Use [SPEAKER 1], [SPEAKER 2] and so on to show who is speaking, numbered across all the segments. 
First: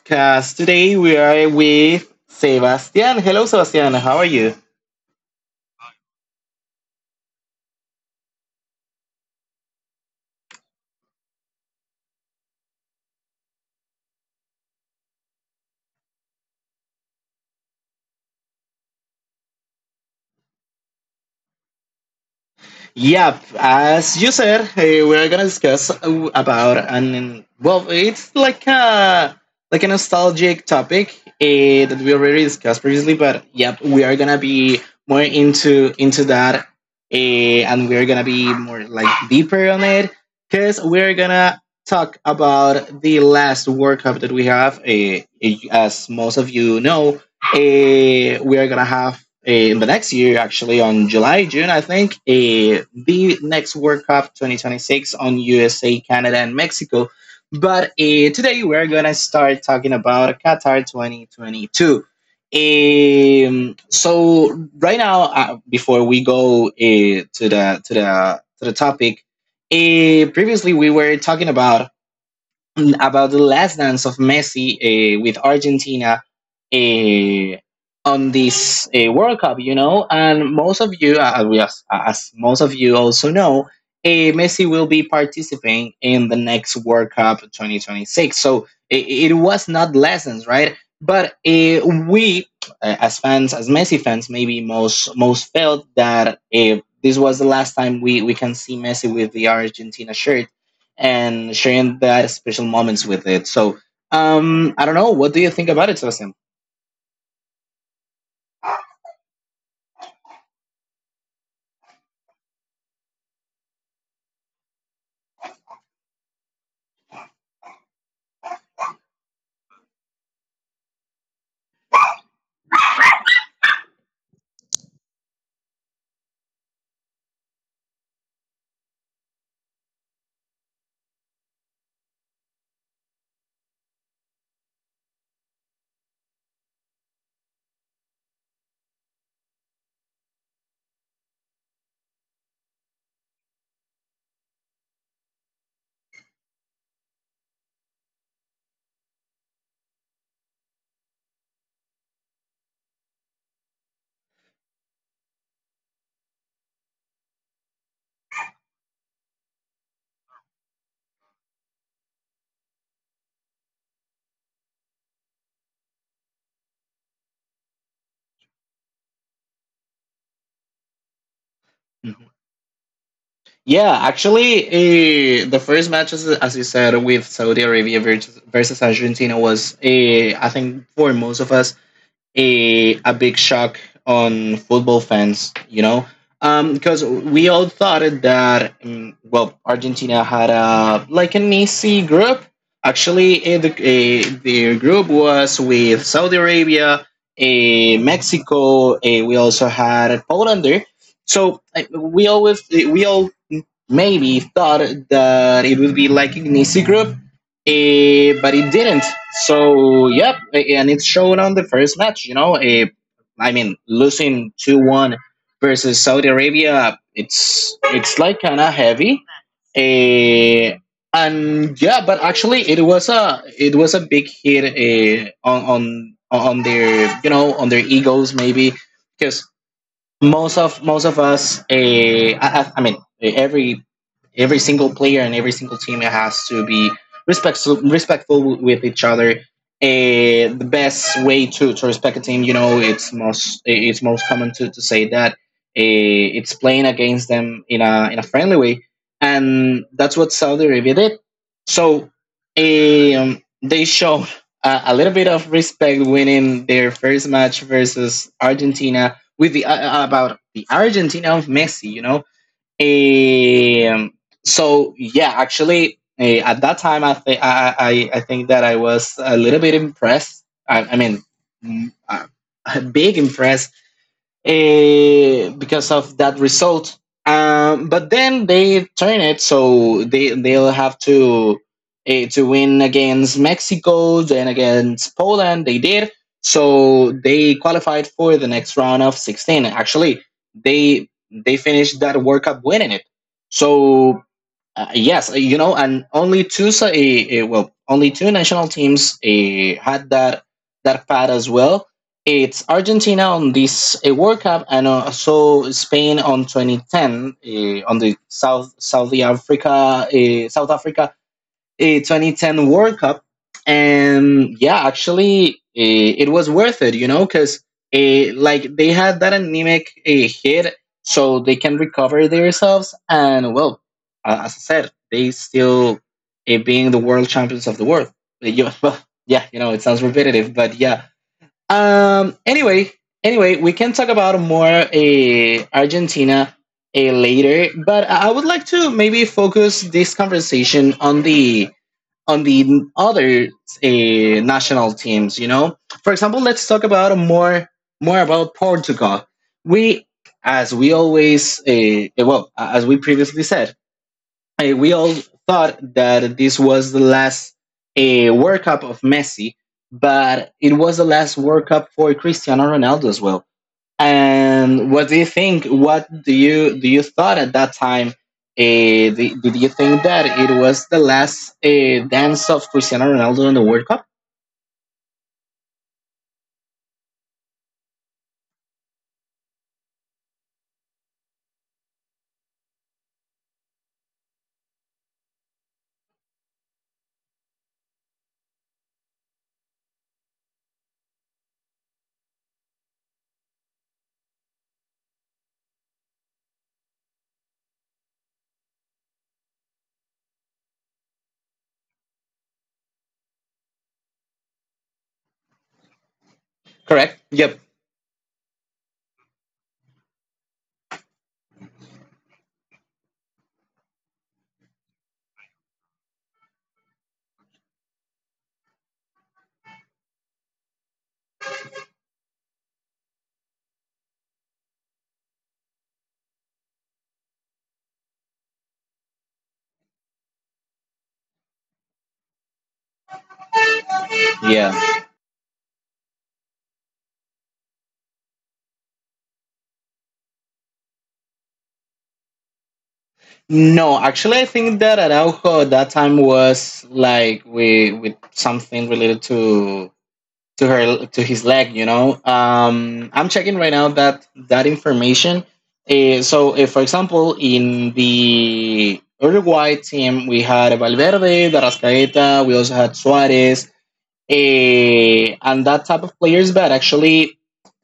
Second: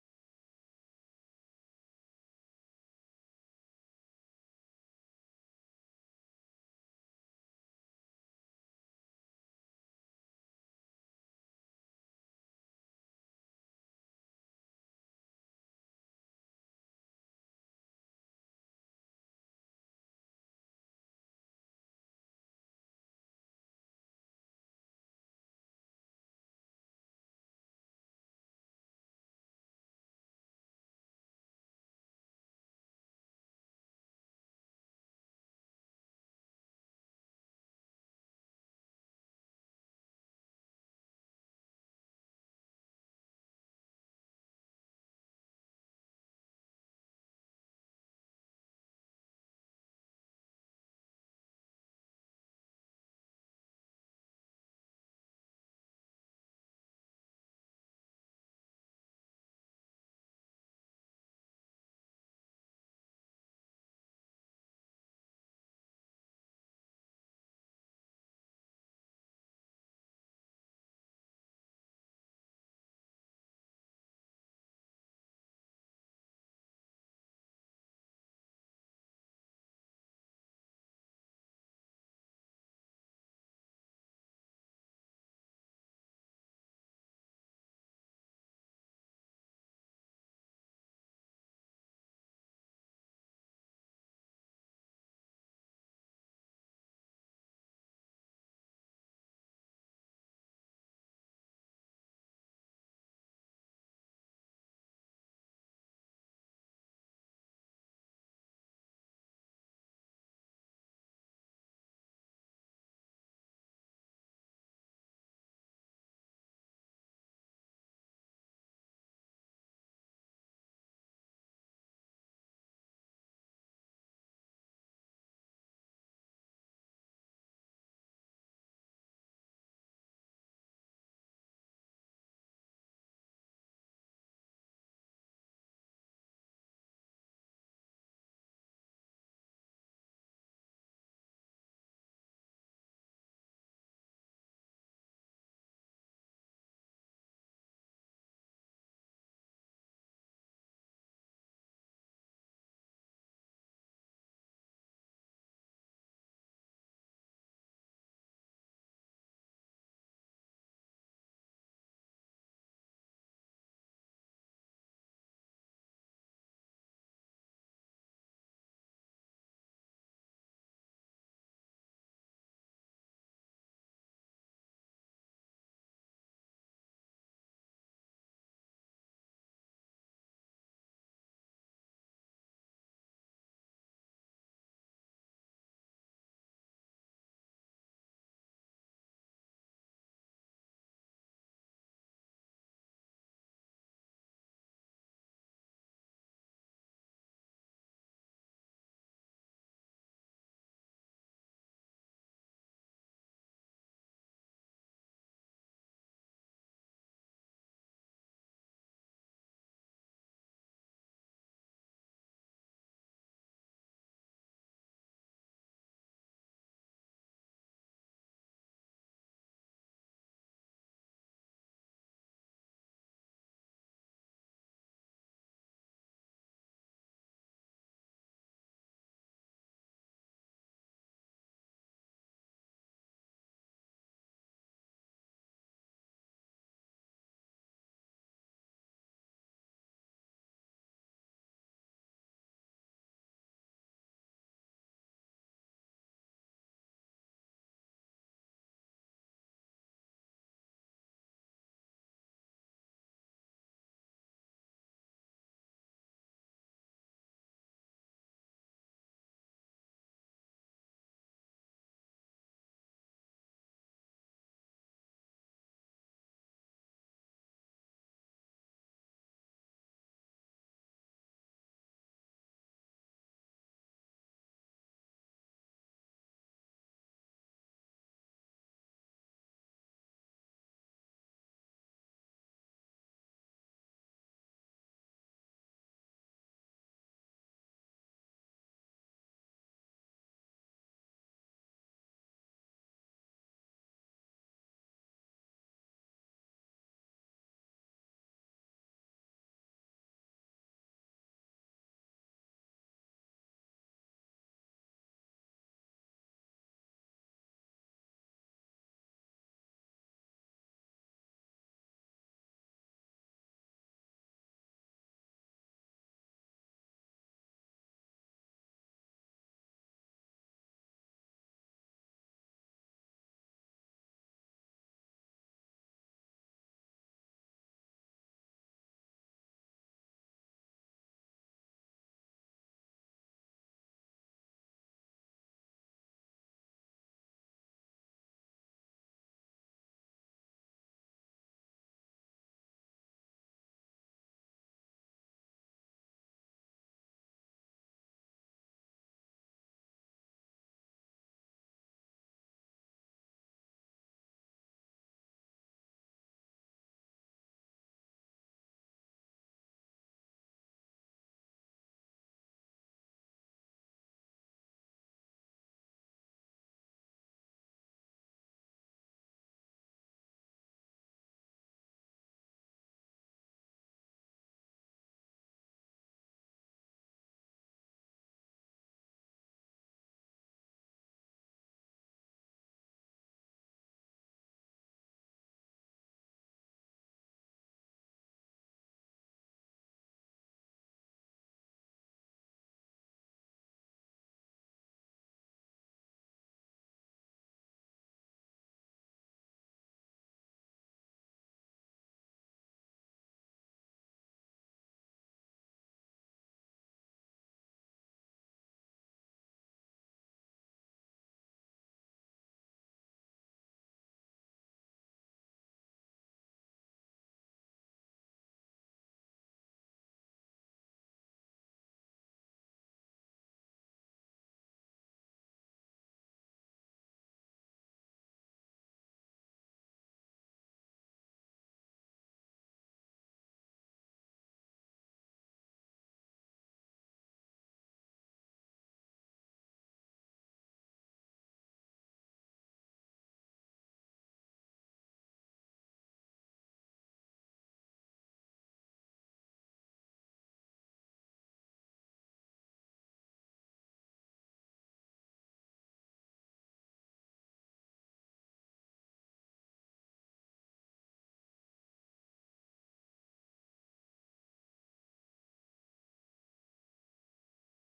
[SPEAKER 1] podcast. Today we are with Sebastian. Hello, Sebastian. How are you? Yeah, as you said, we are gonna discuss about and, it's like a nostalgic topic that we already discussed previously. But yep, we are gonna be more into that. And we are gonna be more like deeper on it because we're gonna talk about the last World Cup that we have. As most of you know, we are gonna have in the next year, actually on July, June, I think, the next World Cup 2026 on USA, Canada, and Mexico. But today we're gonna start talking about Qatar 2022. So right now, before we go to the to the topic, previously we were talking about about the last dance of Messi with Argentina uh, on this World Cup, you know, and most of you, as most of you also know, Messi will be participating in the next World Cup 2026. So it was not lessons, right? But we, as fans, as Messi fans, maybe most felt that this was the last time we can see Messi with the Argentina shirt and sharing that special moments with it. So I don't know. What do you think about it, Sebastian? Mm-hmm. Yeah, actually, the first match, as you said, with Saudi Arabia versus Argentina was, I think, for most of us, a big shock on football fans, you know, because we all thought it that well, Argentina had a like an easy group. Actually, the group was with Saudi Arabia, Mexico. We also had Poland there. We always we all maybe thought that it would be like Ignicy Group, but it didn't. So, yep, and it's shown on the first match. I mean, losing 2-1 versus Saudi Arabia, it's like kind of heavy. Eh, and yeah, but actually, it was a big hit on their on their egos maybe because most of us I mean every single player and every single team has to be respectful with each other. The best way to respect a team, you know it's it's most common to say that it's playing against them in a friendly way, and that's what Saudi Arabia did. So they showed a little bit of respect winning their first match versus Argentina with the about the Argentina of Messi. Um, so yeah, actually, at that time, I think that I was a little bit impressed. I mean, mm, uh, big impressed because of that result. But then they turn it, so they'll have to win against Mexico, then against Poland. They did, so they qualified for the next round of 16. Actually, they finished that World Cup winning it. So yes, and only two national teams had that path as well. It's Argentina on this World Cup, and also Spain on 2010, on the South Africa, South Africa a 2010 World Cup. And yeah, actually, it was worth it, because like they had that anemic hit, so they can recover themselves. And well, as I said, they still being the world champions of the world. Well, yeah, it sounds repetitive, but yeah. Um. Anyway, anyway, we can talk about more Argentina later, but I would like to maybe focus this conversation on the other national teams. For example, let's talk about more about Portugal. We, as we always, well, as we previously said, we all thought that this was the last World Cup of Messi, but it was the last World Cup for Cristiano Ronaldo as well. And what do you think? What do you thought at that time? Did you think that it was the last dance of Cristiano Ronaldo in the World Cup? Correct. Yep. Yeah. No, actually, I think that Araujo at that time was like with something related to his leg. I'm checking right now that information. So, if, for example, in the Uruguay team, we had Valverde, Darascaeta, we also had Suarez, and that type of players. But actually,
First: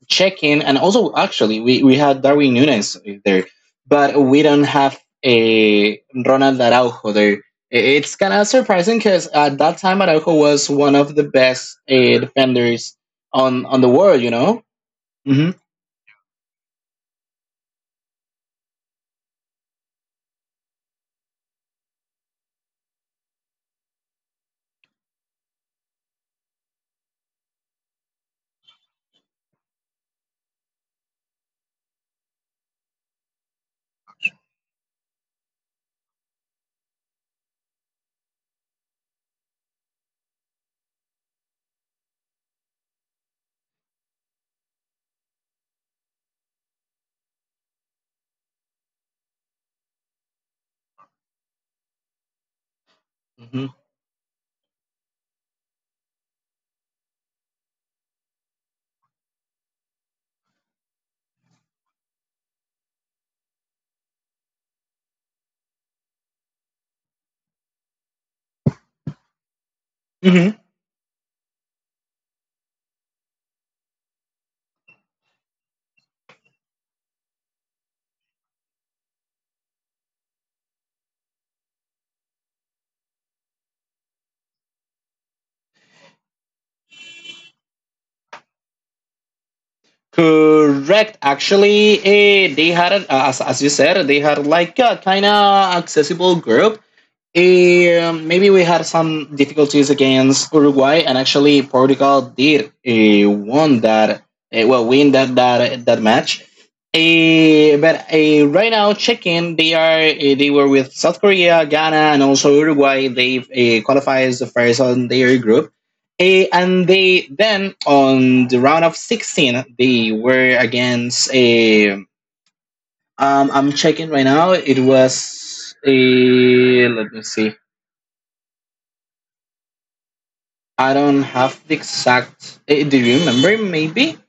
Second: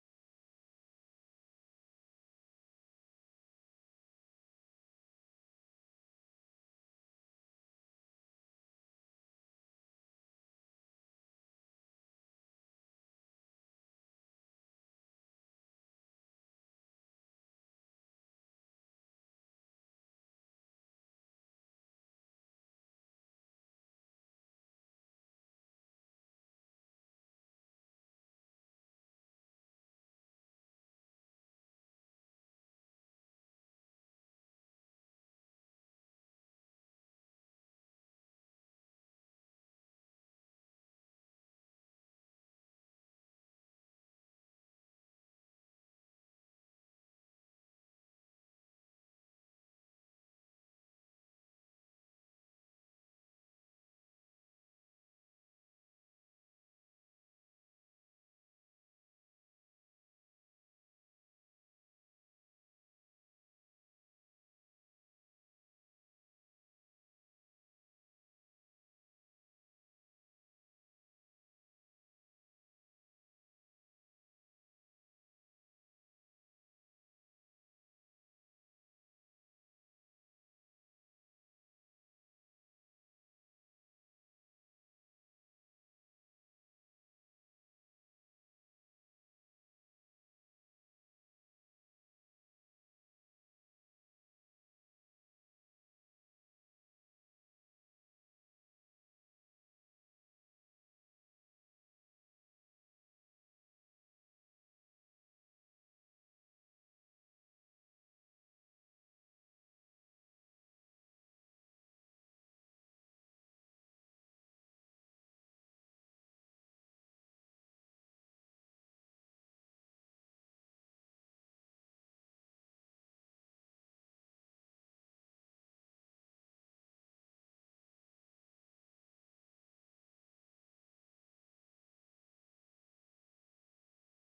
[SPEAKER 1] check in, and also actually we had Darwin Nunes there, but we don't have a Ronald Araujo there. It's kind of surprising because at that time Araujo was one of the best defenders on the world. You know. Hmm. Hmm. Hmm. Correct. Actually, they had, as you said, they had like a kind of accessible group. Maybe we had some difficulties against Uruguay, and actually Portugal did won that. Win that match. But right now, checking they were with South Korea, Ghana, and also Uruguay. They qualify as the first on their group. And they then on the round of 16 they were against a. I'm checking right now. It was a. Let me see. I don't have the exact. Do you remember? Maybe.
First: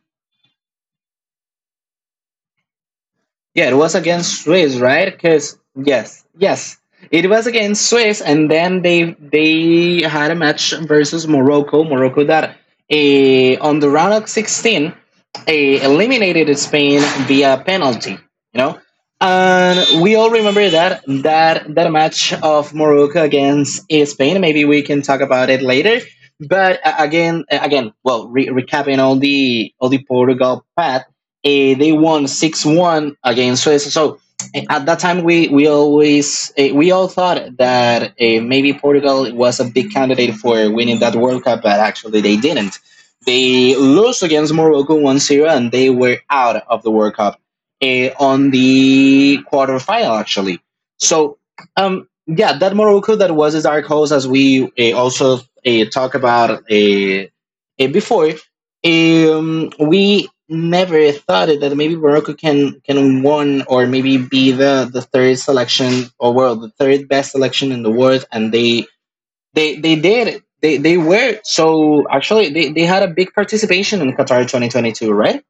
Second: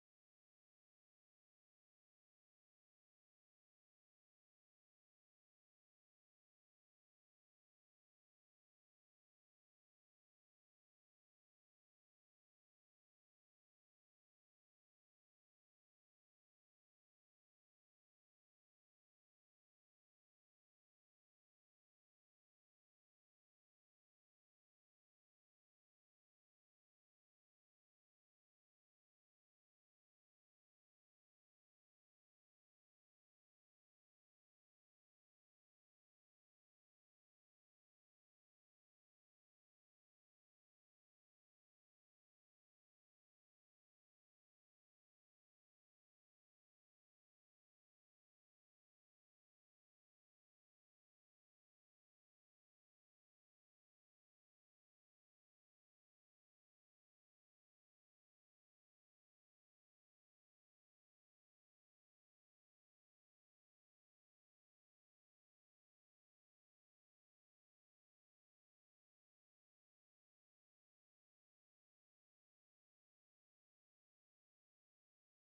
[SPEAKER 1] Yeah, it was against Swiss, right? Because yes, yes, it was against Swiss, and then they had a match versus Morocco. Morocco that on the round of 16 eliminated Spain via penalty. You know, and we all remember that match of Morocco against Spain. Maybe we can talk about it later. But again, recapping all the Portugal path. They won 6-1 against Suez. So at that time, we all thought that maybe Portugal was a big candidate for winning that World Cup, but actually they didn't. They lost against Morocco 1-0, and they were out of the World Cup on the quarterfinal actually. So yeah, that Morocco that was a dark horse, as we also talked about before. We never thought it that maybe Morocco can won or maybe be the third selection or world the third best selection in the world, and they did it. They were so actually they had a big participation in Qatar 2022, right?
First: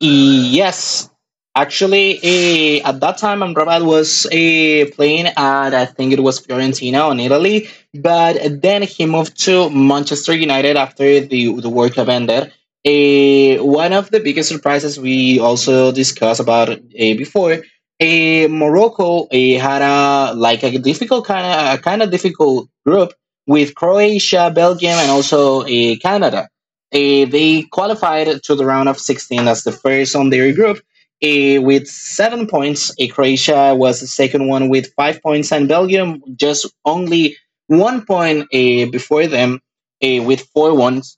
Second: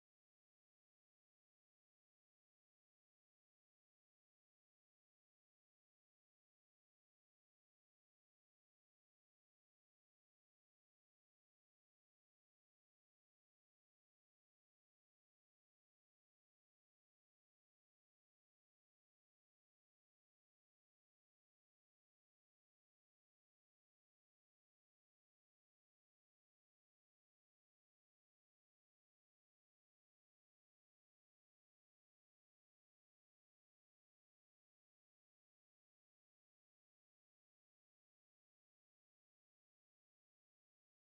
[SPEAKER 1] Yes, actually, at that time, Amrabat was playing at I think it was Fiorentina in Italy, but then he moved to Manchester United after the World Cup ended. One of the biggest surprises we also discussed about before. Morocco had a like a difficult kind of difficult group with Croatia, Belgium, and also Canada. They qualified to the round of 16 as the first on their group with 7 points. Croatia was the second one with 5 points, and Belgium just only 1 point before them with four ones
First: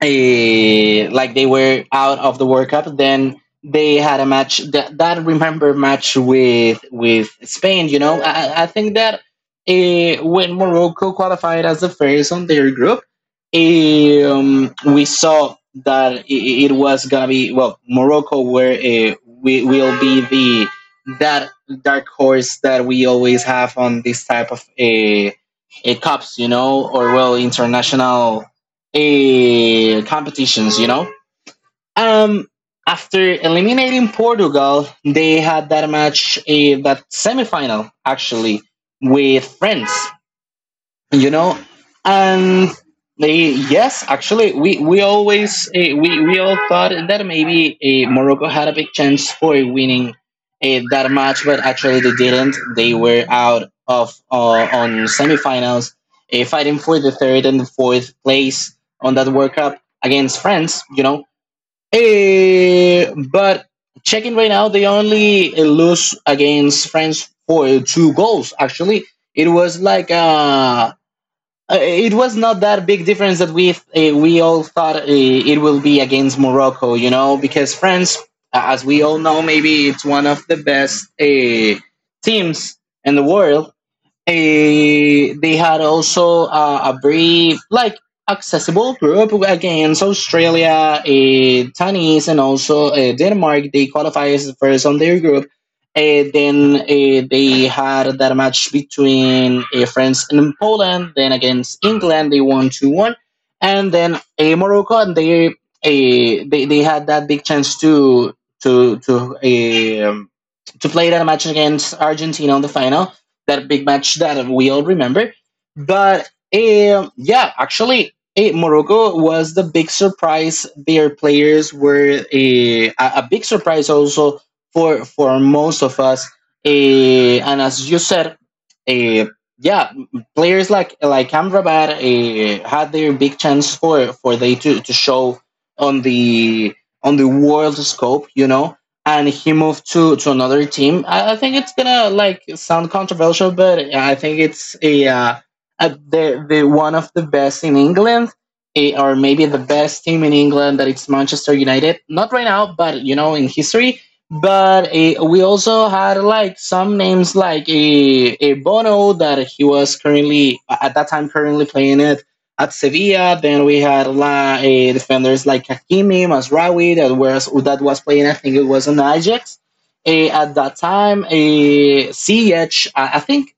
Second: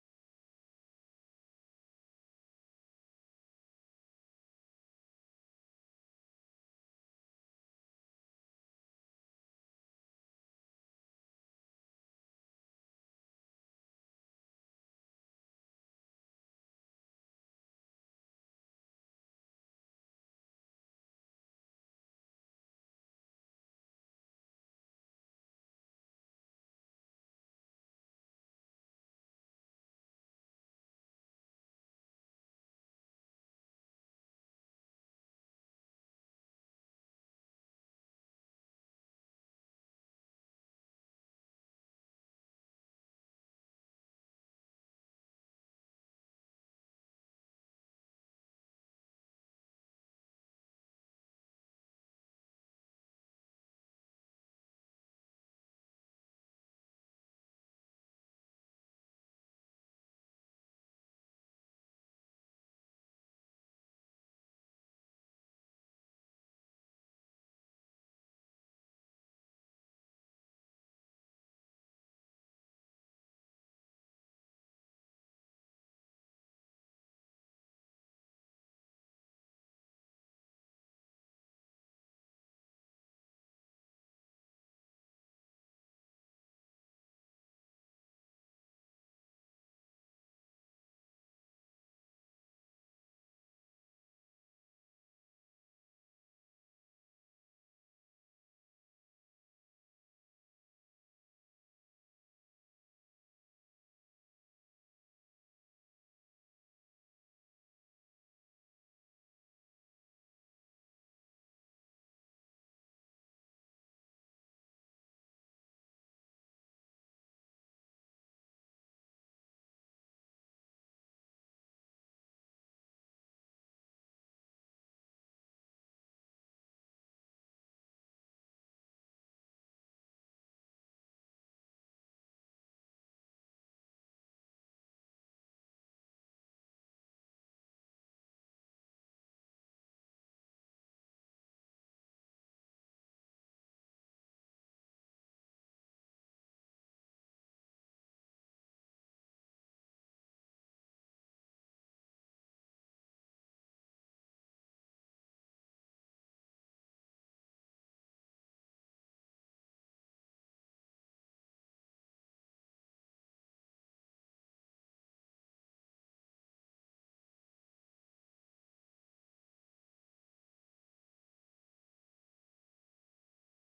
[SPEAKER 1] like they were out of the World Cup. Then they had a match that remember match with Spain. I think that when Morocco qualified as the first on their group, we saw that it was gonna be well Morocco where we will be the that dark horse that we always have on this type of a cups, or well international competitions. Um, After eliminating Portugal, they had that match, that semifinal actually with France, you know and yes, actually, we always eh, we all thought that maybe Morocco had a big chance for winning that match, but actually they didn't. They were out of on semifinals fighting for the third and the fourth place on that world cup against France. But checking right now they only lose against france for two goals. Actually, it was like a it was not that big difference that we all thought it will be against Morocco, you know, because France, as we all know, maybe it's one of the best teams in the world. They had also a brief, like, accessible group against Australia, Tanis, and also Denmark. They qualified as first on their group. Then they had that match between France and Poland. Then against England, they won 2-1. And then Morocco, and they, eh, they had that big chance to to eh, to play that match against Argentina on the final, that big match that we all remember. But yeah, actually, Morocco was the big surprise. Their players were a big surprise also for most of us. And as you said, eh, yeah, players like Amrabat had their big chance for they to show on the on the world scope. And he moved to another team. I think it's gonna like sound controversial, but I think it's a the one of the best in England, or maybe the best team in England. That it's Manchester United, not right now, but you know, in history. But we also had like some names like a Bono that he was currently at that time currently playing it at Sevilla. Then we had a lot defenders like Hakimi, Masraoui that was playing. I think it was in Ajax. At that time, a CH, I I think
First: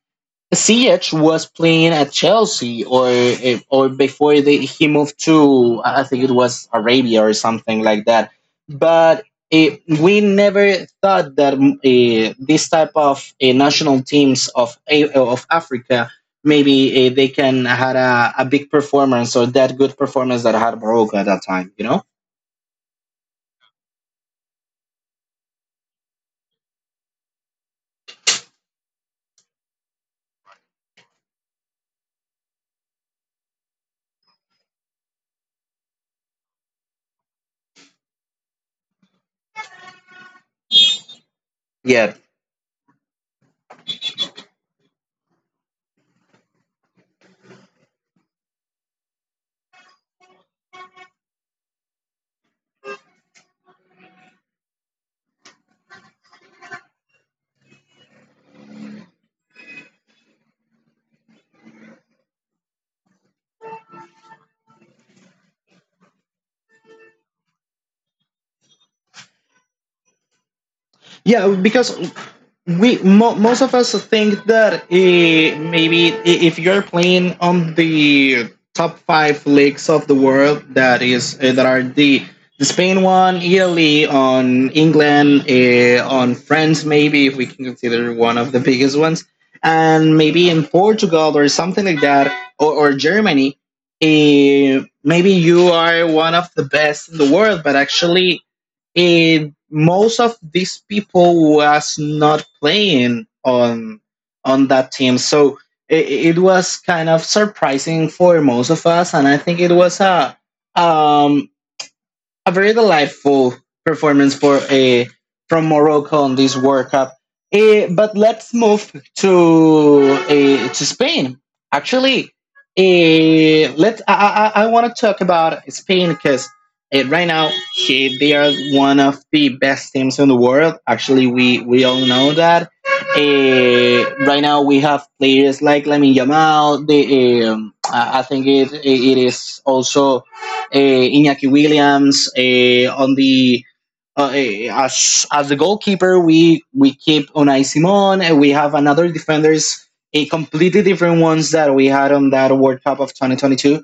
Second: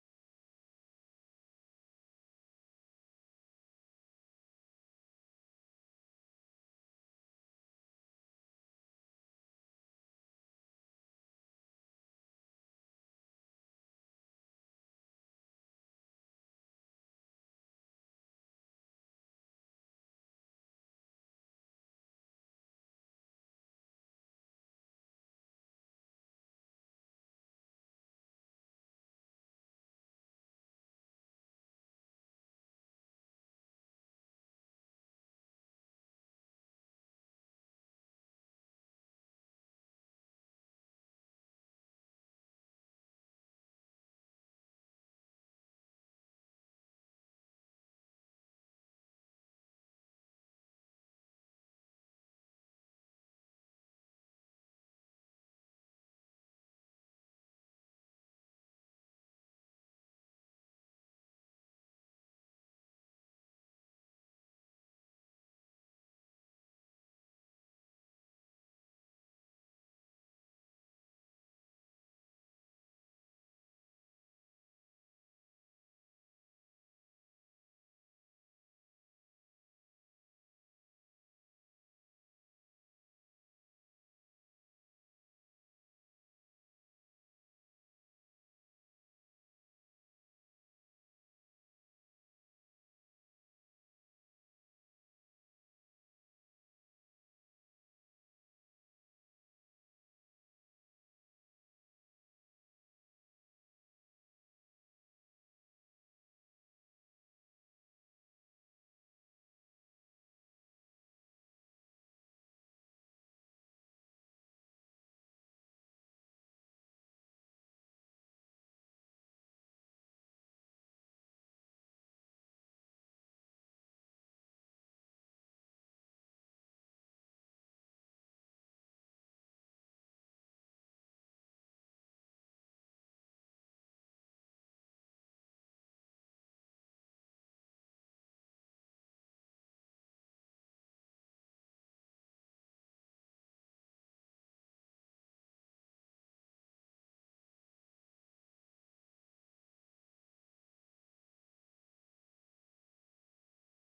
[SPEAKER 1] Ch was playing at Chelsea, or before he moved to, I think it was Arabia or something like that. But we never thought that this type of national teams of Africa maybe they can had a big performance or that good performance that had Morocco at that time. You know? Yeah. Yeah, because most of us think that maybe if you're playing on the top five leagues of the world, that is that are the Spain one, Italy, on England, on France, maybe if we can consider one of the biggest ones, and maybe in Portugal or something like that, or Germany. Maybe you are one of the best in the world, but actually most of these people was not playing on that team, so it was kind of surprising for most of us, and I think it was um a very delightful performance for from Morocco on this World Cup. But let's move to Spain. Actually, let I want to talk about Spain because right now they are one of the best teams in the world. Actually, we all know that. Right now we have players like Lamine Yamal. The I think it is also Iñaki Williams on the as the goalkeeper. We keep Unai Simon, and we have another defenders, a completely different ones that we had on that World Cup of 2022.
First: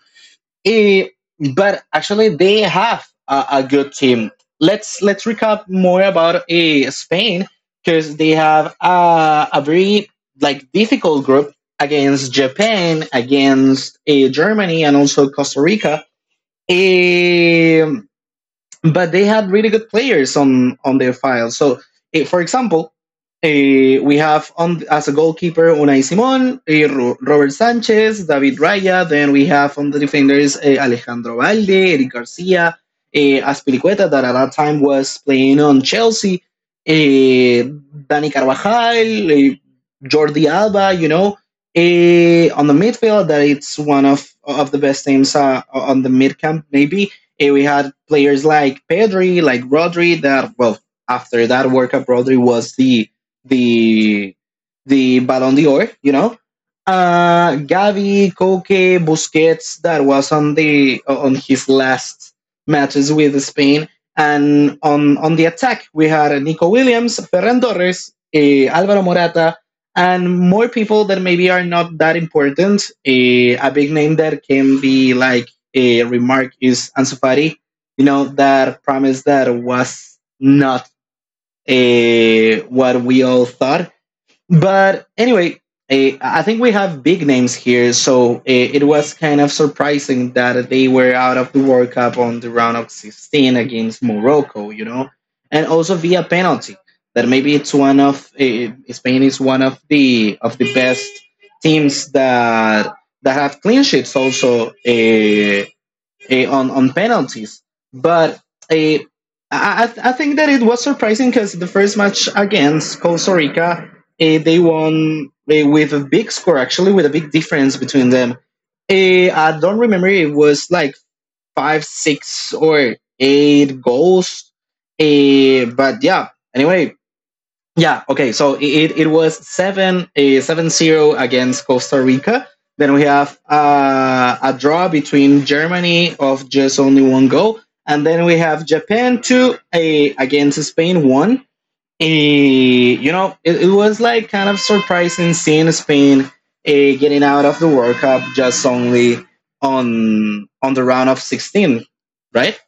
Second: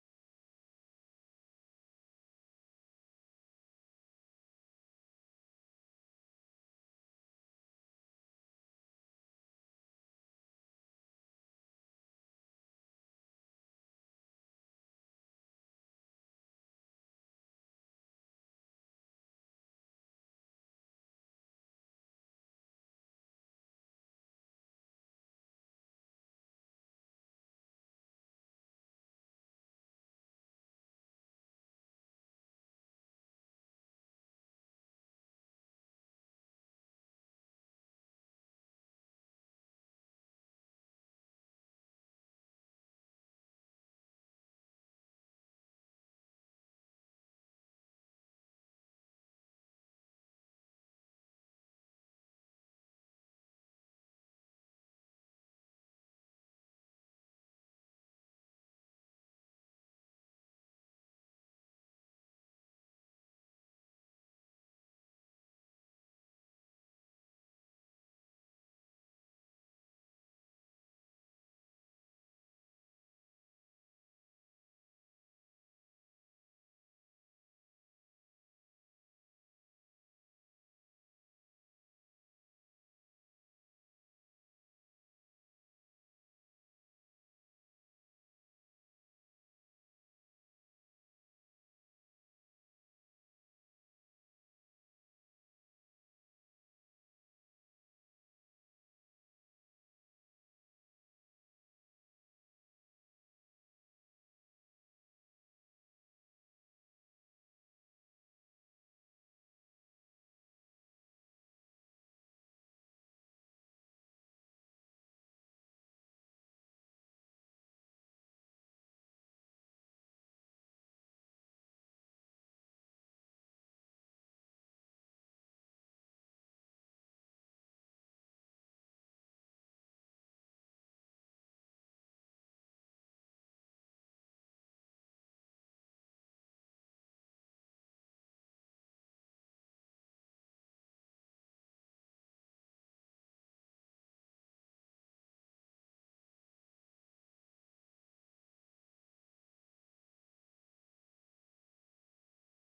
[SPEAKER 1] Eh, but actually, they have a good team. Let's recap more about Spain because they have a very like difficult group against Japan, against Germany, and also Costa Rica. Um, but they had really good players on their file. So, for example, we have on as a goalkeeper Unai Simón, Robert Sanchez, David Raya. Then we have on the defenders Alejandro Valde, Eric Garcia, Aspilicueta that at that time was playing on Chelsea, eh, Dani Carvajal, Jordi Alba. You know. On the midfield, that it's one of the best names on the mid camp, maybe, and we had players like Pedri, like Rodri. That, well, after that World Cup, Rodri was the the the Ballon d'Or. You know, Gavi, Koke, Busquets. That was on the on his last matches with Spain. And on the attack, we had Nico Williams, Ferran Torres, Alvaro Morata, and more people that maybe are not that important. A big name that can be like a remark is Ansu Fati. You know, that promise that was not what we all thought. But anyway, I think we have big names here, so it was kind of surprising that they were out of the World Cup on the round of 16 against Morocco. You know, and also via penalty. That maybe it's one of Spain is one of the best teams that have clean sheets also on penalties. But eh, I think that it was surprising because the first match against Costa Rica, they won with a big score actually, with a big difference between them. I don't remember, it was like five, six, or eight goals. But yeah, anyway, yeah. Okay. So it was seven 7-0 against Costa Rica. Then we have a draw between Germany of just only one goal, and then we have Japan two against Spain one. You know, it was like kind of surprising seeing Spain getting out of the World Cup just only on the round of 16, right?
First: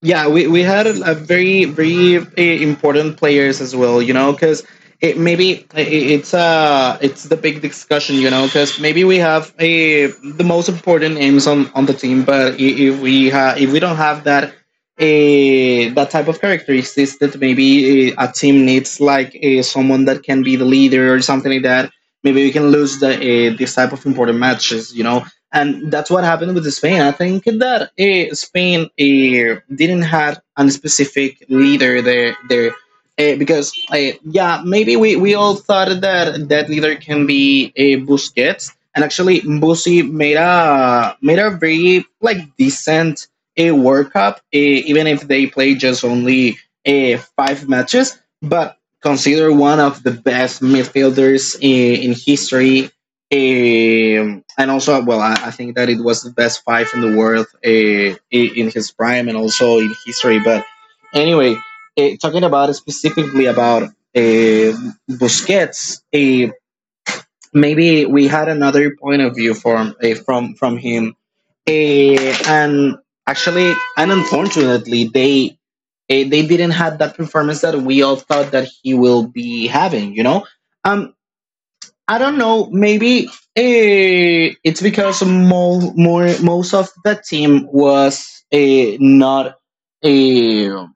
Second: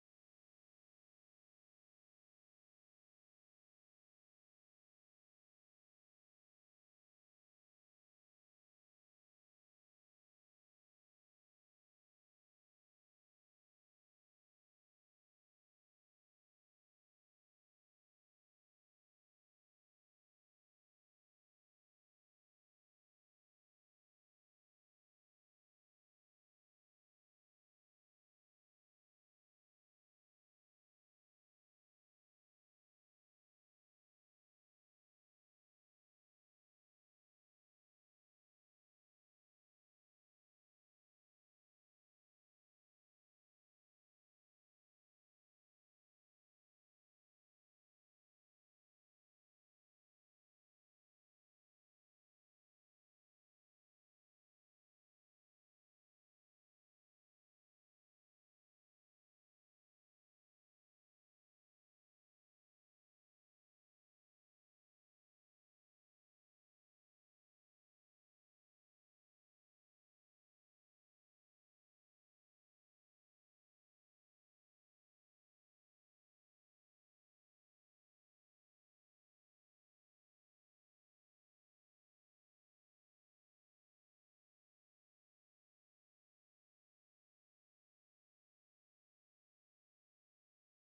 [SPEAKER 1] Yeah, we had a very important players as well, you know, because it maybe it's the big discussion, you know, because maybe we have a the most important names on the team, but if we don't have that type of characteristics, that maybe a team needs like someone that can be the leader or something like that. Maybe we can lose the this type of important matches, you know, and that's what happened with Spain. I think that Spain didn't have a specific leader there. Because yeah, maybe we all thought that that leader can be a Busquets, and actually Busi made a very like decent a World Cup, even if they played just only five matches, but considered one of the best midfielders in history. And also, well, I think that it was the best five in the world in his prime and also in history. But anyway, talking about specifically about Busquets, maybe we had another point of view from from him. And actually, and unfortunately, they didn't have that performance that we all thought that he will be having. You know, um, I don't know. Maybe it's because most of the team was not a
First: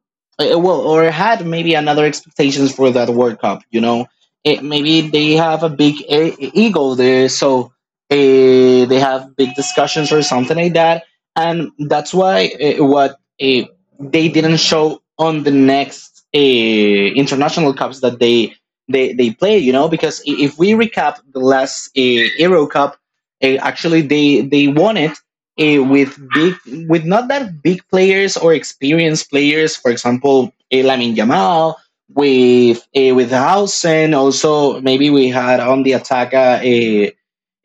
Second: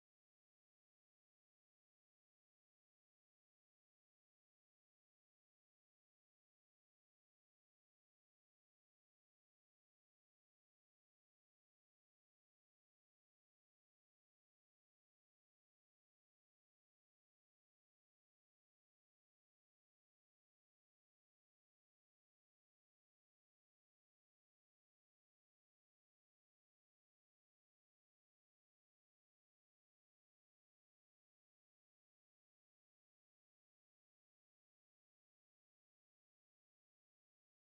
[SPEAKER 1] well, or had maybe another expectations for that World Cup. You know. Maybe they have a big ego there, so they have big discussions or something like that, and that's why they didn't show on the next international cups that they play. You know, because if we recap the last Euro Cup, actually they won it uh, with big with not that big players or experienced players. For example, Lamin Yamal with Hausen. Also, maybe we had on the attack a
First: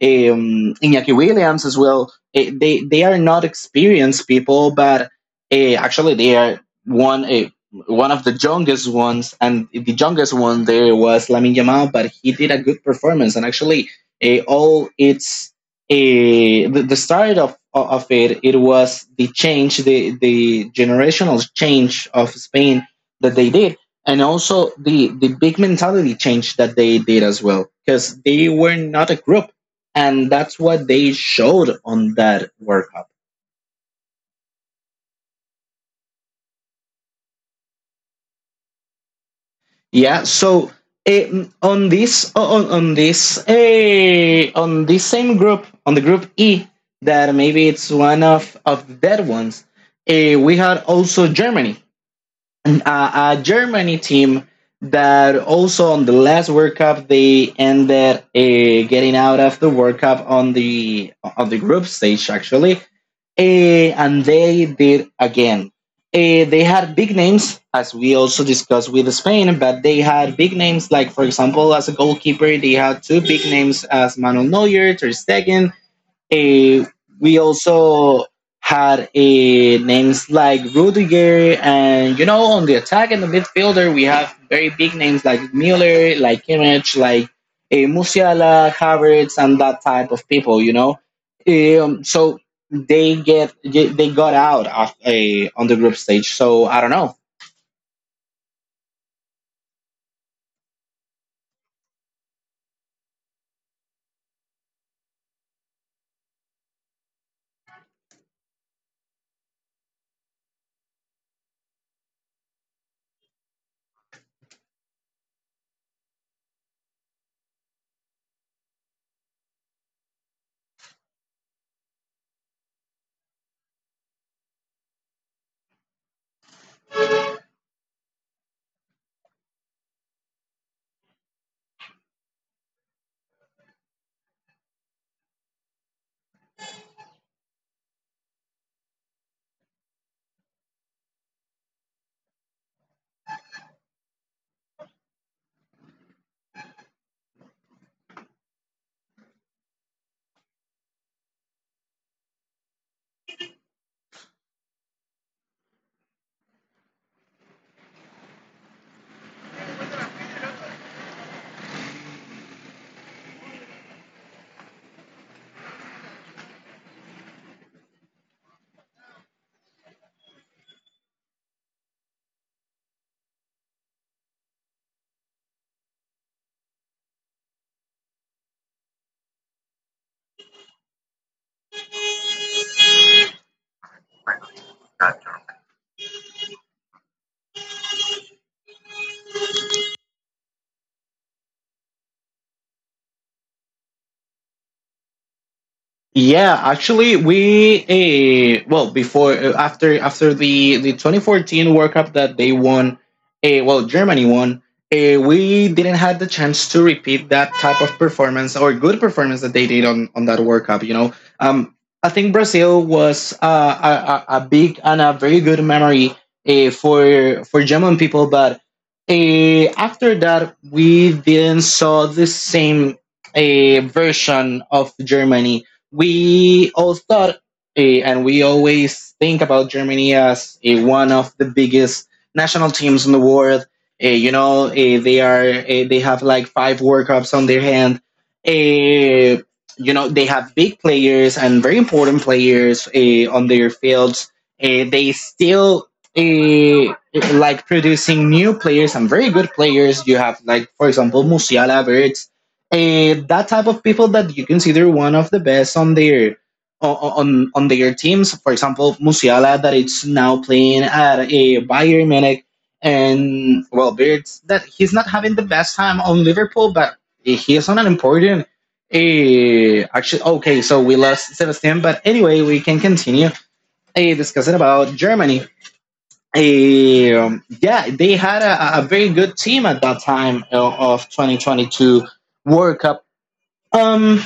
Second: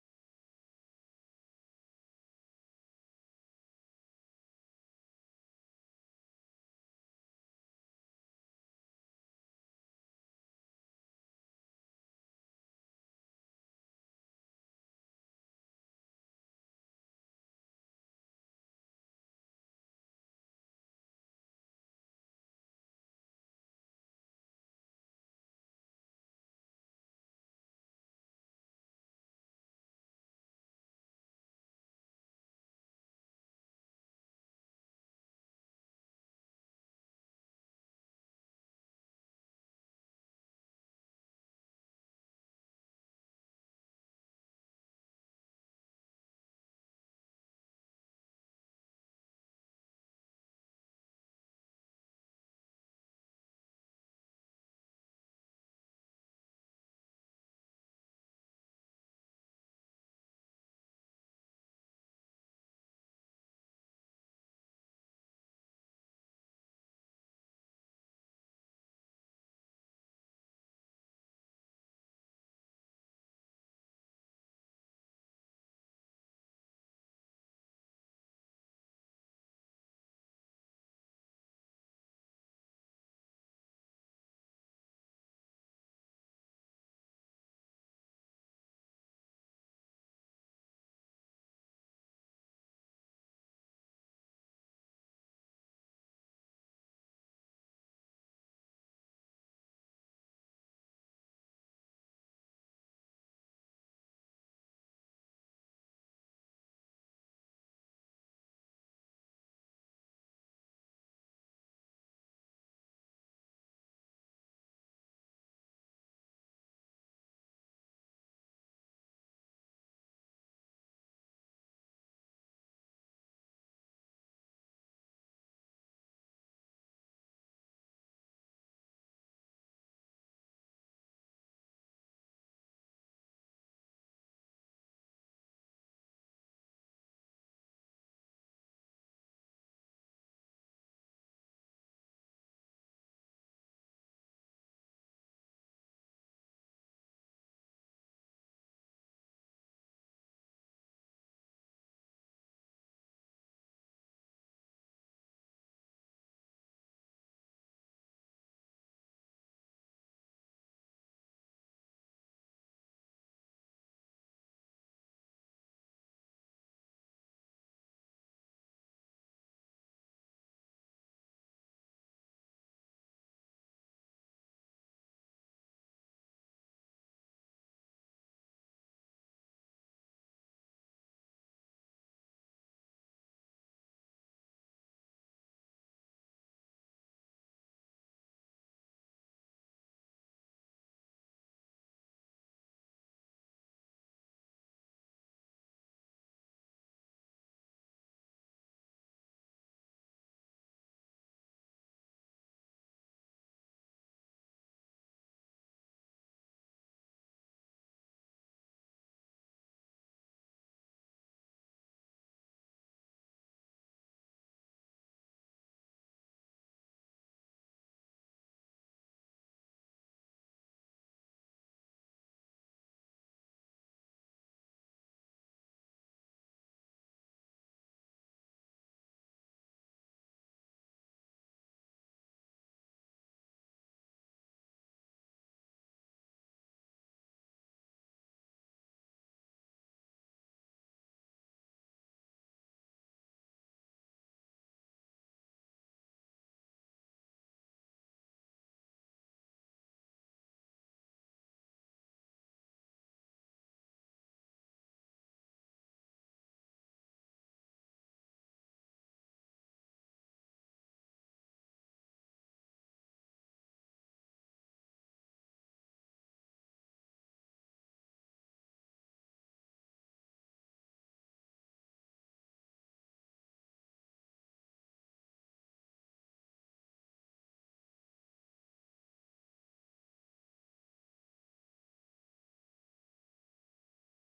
[SPEAKER 1] Iñaki Williams as well. They are not experienced people, but actually they are one. One of the youngest ones, and the youngest one there was Lamine Yamal, but he did a good performance. And actually, eh, all its eh, the start of it, it was the change, the generational change of Spain that they did, and also the big mentality change that they did as well, because they were not a group, and that's what they showed on that World Cup. Yeah. So on this same group on the group E that maybe it's one of the dead ones. We had also Germany, a Germany team that also on the last World Cup they ended getting out of the World Cup on the group stage actually, uh, and they did again. They had big names, as we also discussed with Spain, but they had big names like, for example, as a goalkeeper they had two big names as Manuel Neuer, Ter Stegen. Eh, we also had names like Rudiger, and you know, on the attack and the midfielder, we have very big names like Müller, like Kimmich, like Musiala, Havertz, and that type of people. You know. So they get they got out of, on the group stage. So I don't know. Yeah, actually, we well before after the 2014 World Cup that they won, well Germany won. We didn't have the chance to repeat that type of performance or good performance that they did on that World Cup. Um, I think Brazil was a big and a very good memory for German people, but after that we didn't saw the same version of Germany we all thought, and we always think about Germany as one of the biggest national teams in the world. They are they have like 5 World Cups on their hand. Uh, they have big players and very important players on their fields. They still uh, like producing new players and very good players. You have like, for example, Musiala, that type of people that you consider one of the best on their on on their teams. For example, Musiala that it's now playing at a Bayern Munich, and well, Beards that he's not having the best time on Liverpool, but he is on an important. Actually, okay, so we lost Sebastian, but anyway, we can continue discussing about Germany. Yeah, they had a very good team at that time of 2022. World Cup. um,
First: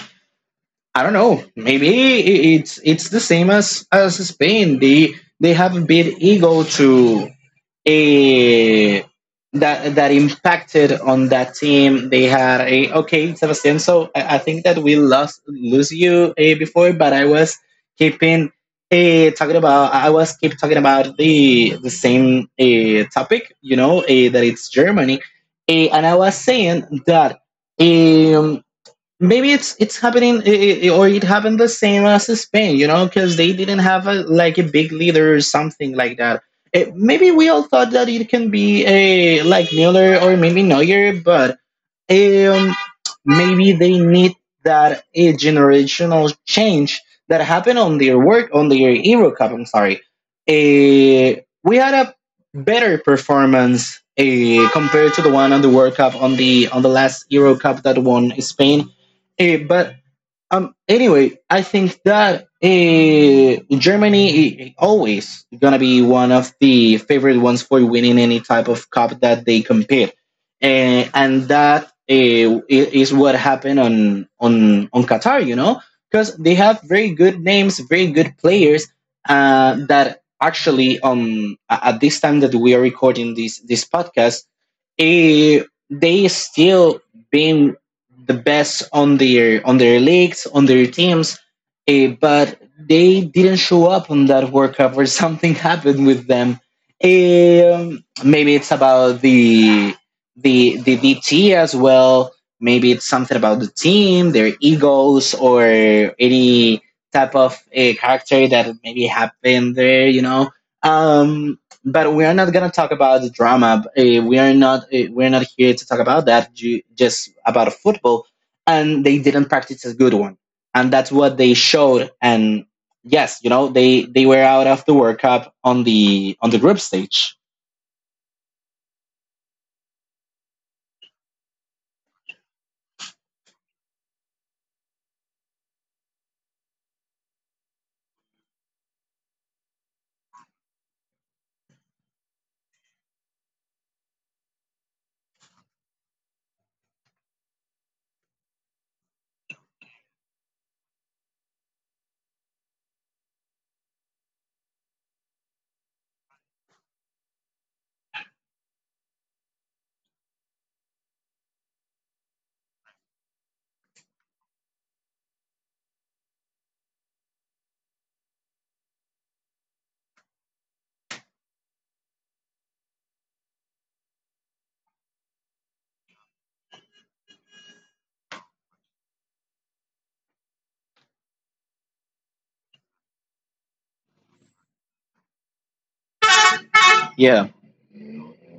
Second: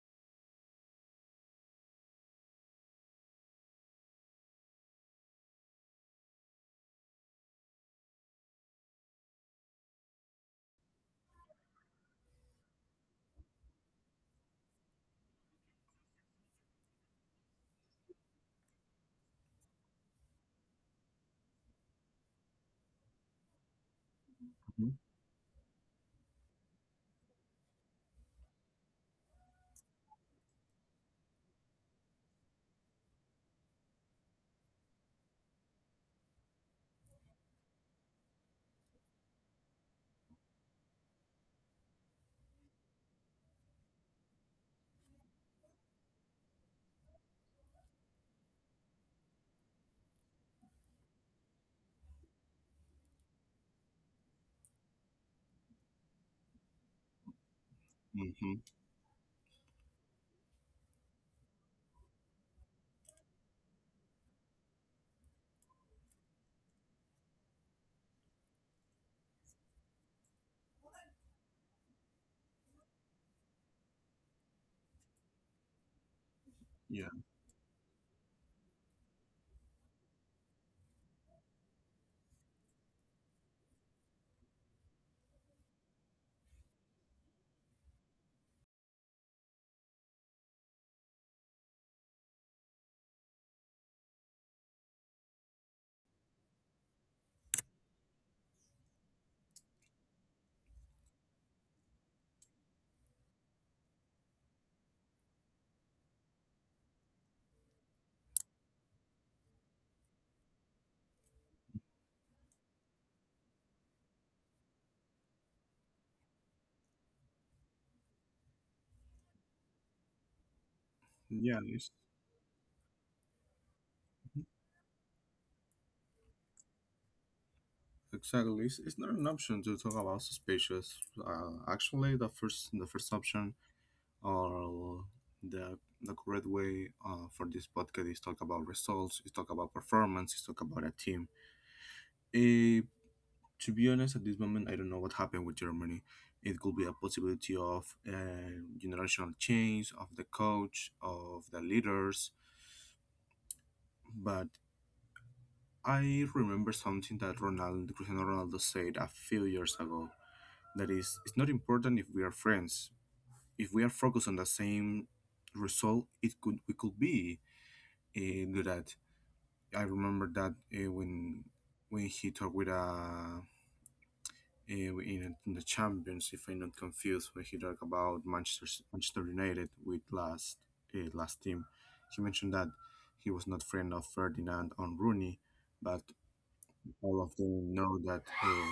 [SPEAKER 1] I don't know. Maybe it's the same as Spain. They have a big ego to a that that impacted on that team. They had a okay, Sebastian. So I think that we lost lose you before, but I was keeping talking about. I was keep talking about the same topic. You know, that it's Germany, and I was saying that. Um, maybe it's happening I or it happened the same as Spain, you know, because they didn't have a like a big leader or something like that. It, maybe we all thought that it can be a like Mueller or maybe Neuer, but um, maybe they need that a generational change that happened on their work on their Euro Cup. I'm sorry. We had a better performance compared to the one on the World Cup on the last Euro Cup that won
[SPEAKER 2] Mm-hmm.
[SPEAKER 1] Spain. Eh, but. Anyway, I think that Germany always gonna be one of the favorite ones for winning any type of cup that they compete. And that is what happened on on Qatar. You know, because they have
[SPEAKER 2] Yeah,
[SPEAKER 1] very good names, very good players that actually, at this time that we are recording this this podcast, eh, they still been the best on their leagues on their teams, but they didn't show up on that World Cup or something happened with them. Maybe it's about the the DT as well. Maybe it's something about the team, their egos or any type of a character that maybe happened there, you know. um but we are not gonna talk about the drama. We are not we are not here to talk about that. Just about football, and they didn't practice a good one, and that's what they
[SPEAKER 2] yeah,
[SPEAKER 1] showed. And yes, you know, they were out of the World Cup on the group stage.
[SPEAKER 2] exactly. It's not an option to talk about suspicious. Actually, the first option or the correct way for this podcast is talk about results, is talk about performance, is talk about a team. Eh, to be honest, at this moment, I don't know what happened with Germany. It could be a possibility of generational change of the coach, of the leaders, but I remember something that Ronaldo, Cristiano Ronaldo said a few years ago. That is, it's not important if we are friends. If we are focused on the same result, it could we could be good at. I remember that when he talked with uh, in the Champions, if I'm not confused, when he talked about Manchester United with last team, he mentioned that he was not friend of Ferdinand on Rooney, but all of
[SPEAKER 1] Yeah,
[SPEAKER 2] them know that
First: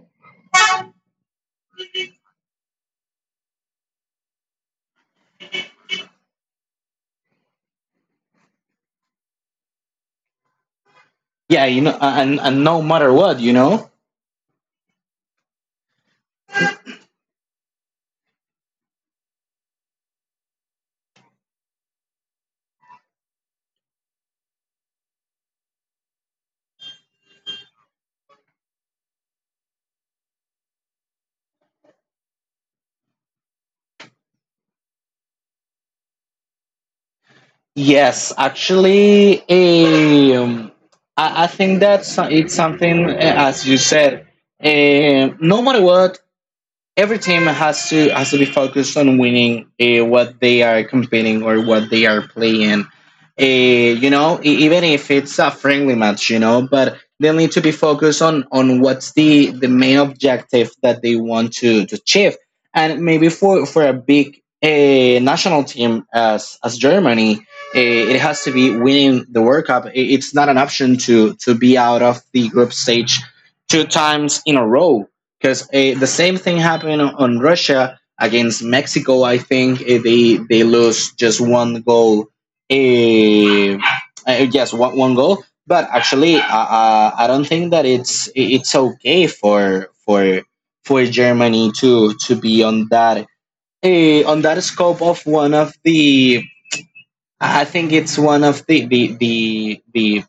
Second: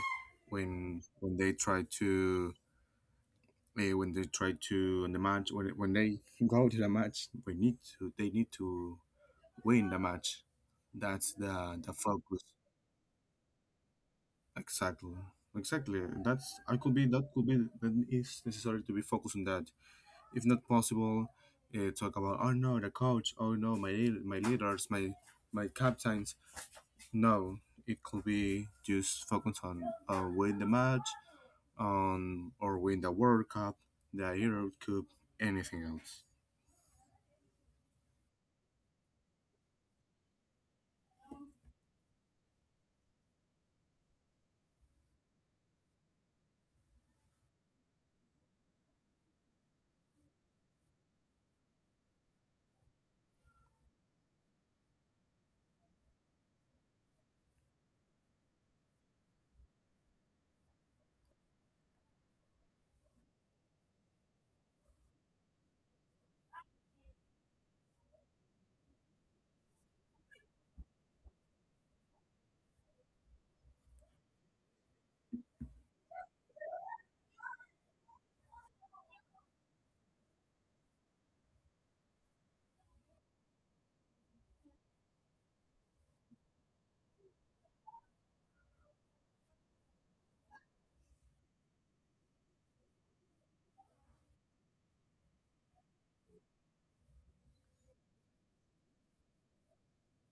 [SPEAKER 2] when they try to in the match when they go to the match we need to they need to win the match. That's
[SPEAKER 1] yeah,
[SPEAKER 2] the
[SPEAKER 1] you
[SPEAKER 2] the
[SPEAKER 1] know, and
[SPEAKER 2] focus.
[SPEAKER 1] and no matter what, you know.
[SPEAKER 2] Exactly. Exactly, that could be that is necessary to be focused on that. If not possible, talk about, oh, no, the coach, oh, no, my leaders, my captains. No, it could be just focus on, win the match, or win the World Cup, the Euro Cup, anything else.
[SPEAKER 1] Yes, actually, um, I think that's it's something as you said. No matter what, every team has to be focused on winning what they are competing or what they are playing. You know, even if it's a friendly match, you know, but they'll need to be focused on what's the main objective that they want to achieve. And maybe for a big national team as Germany, uh, it has to be winning the World Cup. It's not an option to be out of the group stage two times in a row, because the same thing happened on Russia against Mexico. I think they lost just one goal. Uh, yes, one goal. But actually, I don't think that it's okay for for Germany to be on that scope of one of the. I think it's one of the the the the,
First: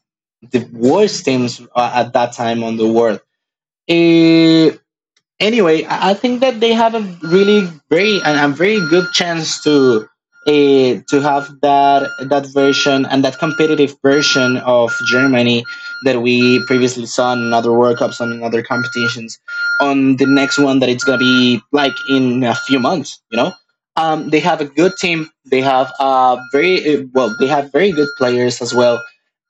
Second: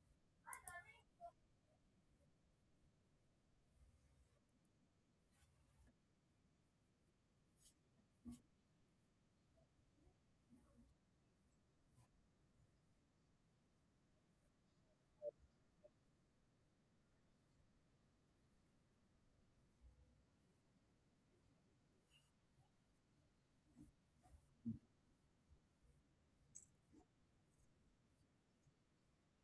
[SPEAKER 1] the worst teams at that time on the world. Uh, anyway, I think that they have a really very and a very good chance to have that that version and that competitive version of Germany that we previously saw in other World Cups and in other competitions on the next one that it's gonna be like in a few months. You know, they have a good team. They have very well. They have very good players as well.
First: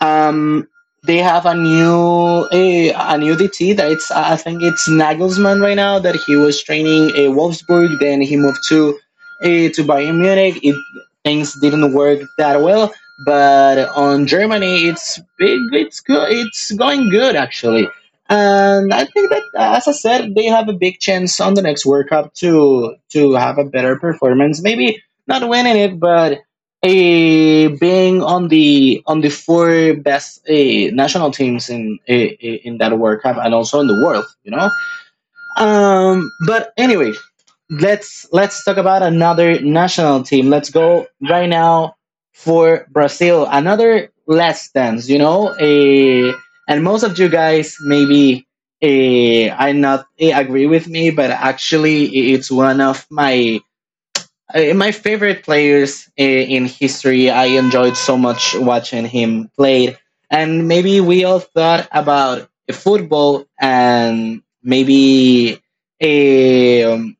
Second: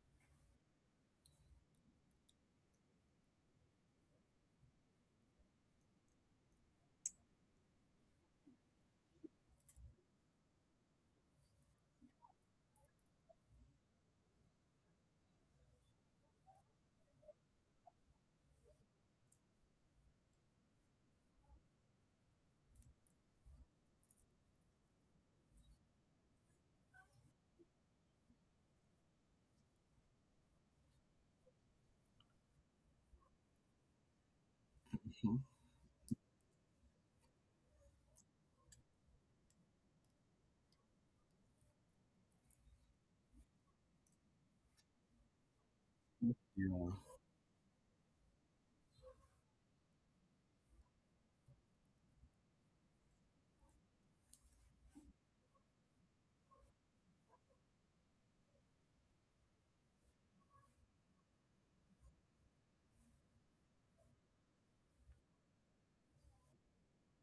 [SPEAKER 1] Um, they have a new a new DT that it's, I think it's Nagelsmann right now, that he was training a Wolfsburg. Then he moved to to Bayern Munich. It, things didn't work that well, but on Germany it's big. It's good. It's going good actually. And I think that, as I said, they have a big chance on the next World Cup to have a better performance. Maybe not winning it, but being on the four best national teams in in that World Cup and also in the world, you know.
[SPEAKER 2] Mhm.
[SPEAKER 1] But anyway, let's talk about another national team. Let's go right now for Brazil. Another last dance, you know.
[SPEAKER 2] Yeah,
[SPEAKER 1] And most of you guys maybe I not agree with me, but actually, it's one of my my favorite players in history. I enjoyed so much watching him play. And maybe we all thought about football and maybe a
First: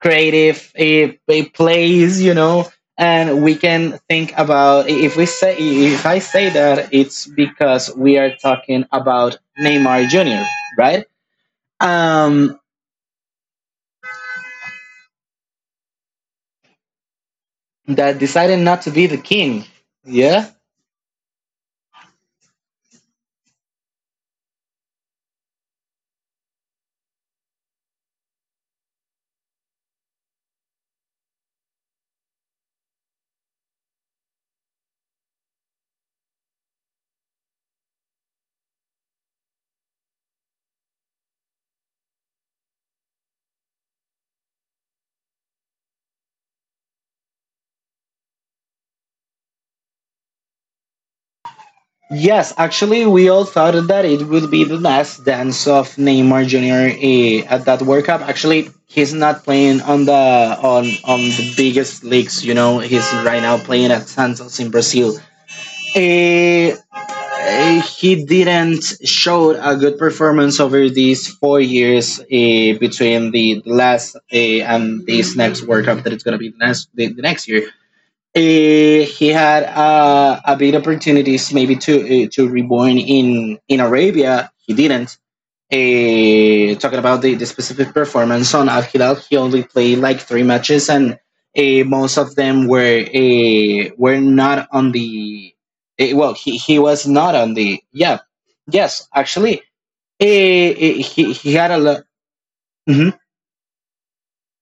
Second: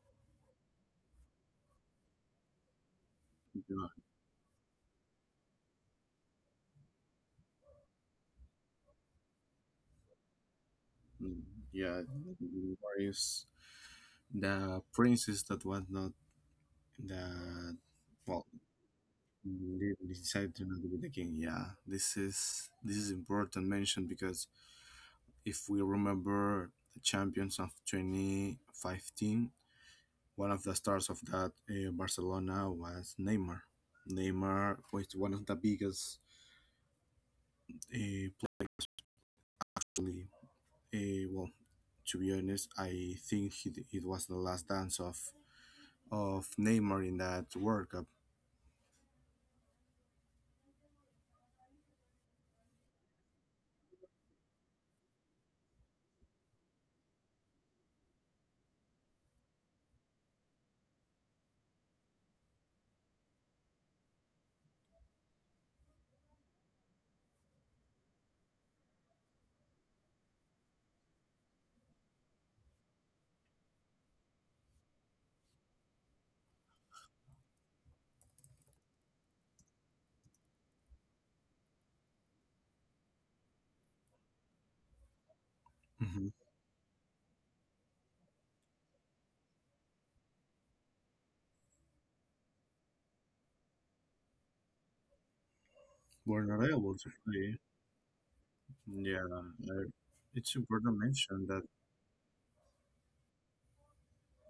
[SPEAKER 1] creative a plays, you know. And we
[SPEAKER 2] yeah,
[SPEAKER 1] can think about if we say if I say that it's because we are talking about Neymar Jr. Right?
[SPEAKER 2] mm, yeah.
[SPEAKER 1] Um,
[SPEAKER 2] There is the princess that was not the
[SPEAKER 1] that
[SPEAKER 2] well,
[SPEAKER 1] decided not to be the king.
[SPEAKER 2] didn't
[SPEAKER 1] Yeah.
[SPEAKER 2] decide to not be the king. Yeah, this is important mention because if we remember the champions of 2015, one of the stars of that Barcelona was Neymar. Neymar was one of the biggest players Lee. Well, to be honest, I think it was the last dance of Neymar in that World Cup.
[SPEAKER 1] Yes, actually, we all thought that it would be the last dance of Neymar Junior at that World Cup. Actually, he's not playing on the biggest leagues. You know, he's right now playing at Santos in Brazil. Eh, he didn't show a good performance over these 4 years, between the last and this next World Cup that it's going to be the next the next year. He had a big opportunities maybe to reborn in Arabia. He didn't.
[SPEAKER 2] Hmm.
[SPEAKER 1] Talking about the specific performance on Al Hilal, he only played like 3 matches, and most of them were were not on the. Well,
[SPEAKER 2] We not
[SPEAKER 1] he was
[SPEAKER 2] able to
[SPEAKER 1] not on
[SPEAKER 2] play.
[SPEAKER 1] the. Yeah, yes,
[SPEAKER 2] Yeah,
[SPEAKER 1] actually,
[SPEAKER 2] I- it's important to
[SPEAKER 1] he
[SPEAKER 2] mention
[SPEAKER 1] had
[SPEAKER 2] that.
[SPEAKER 1] a lot.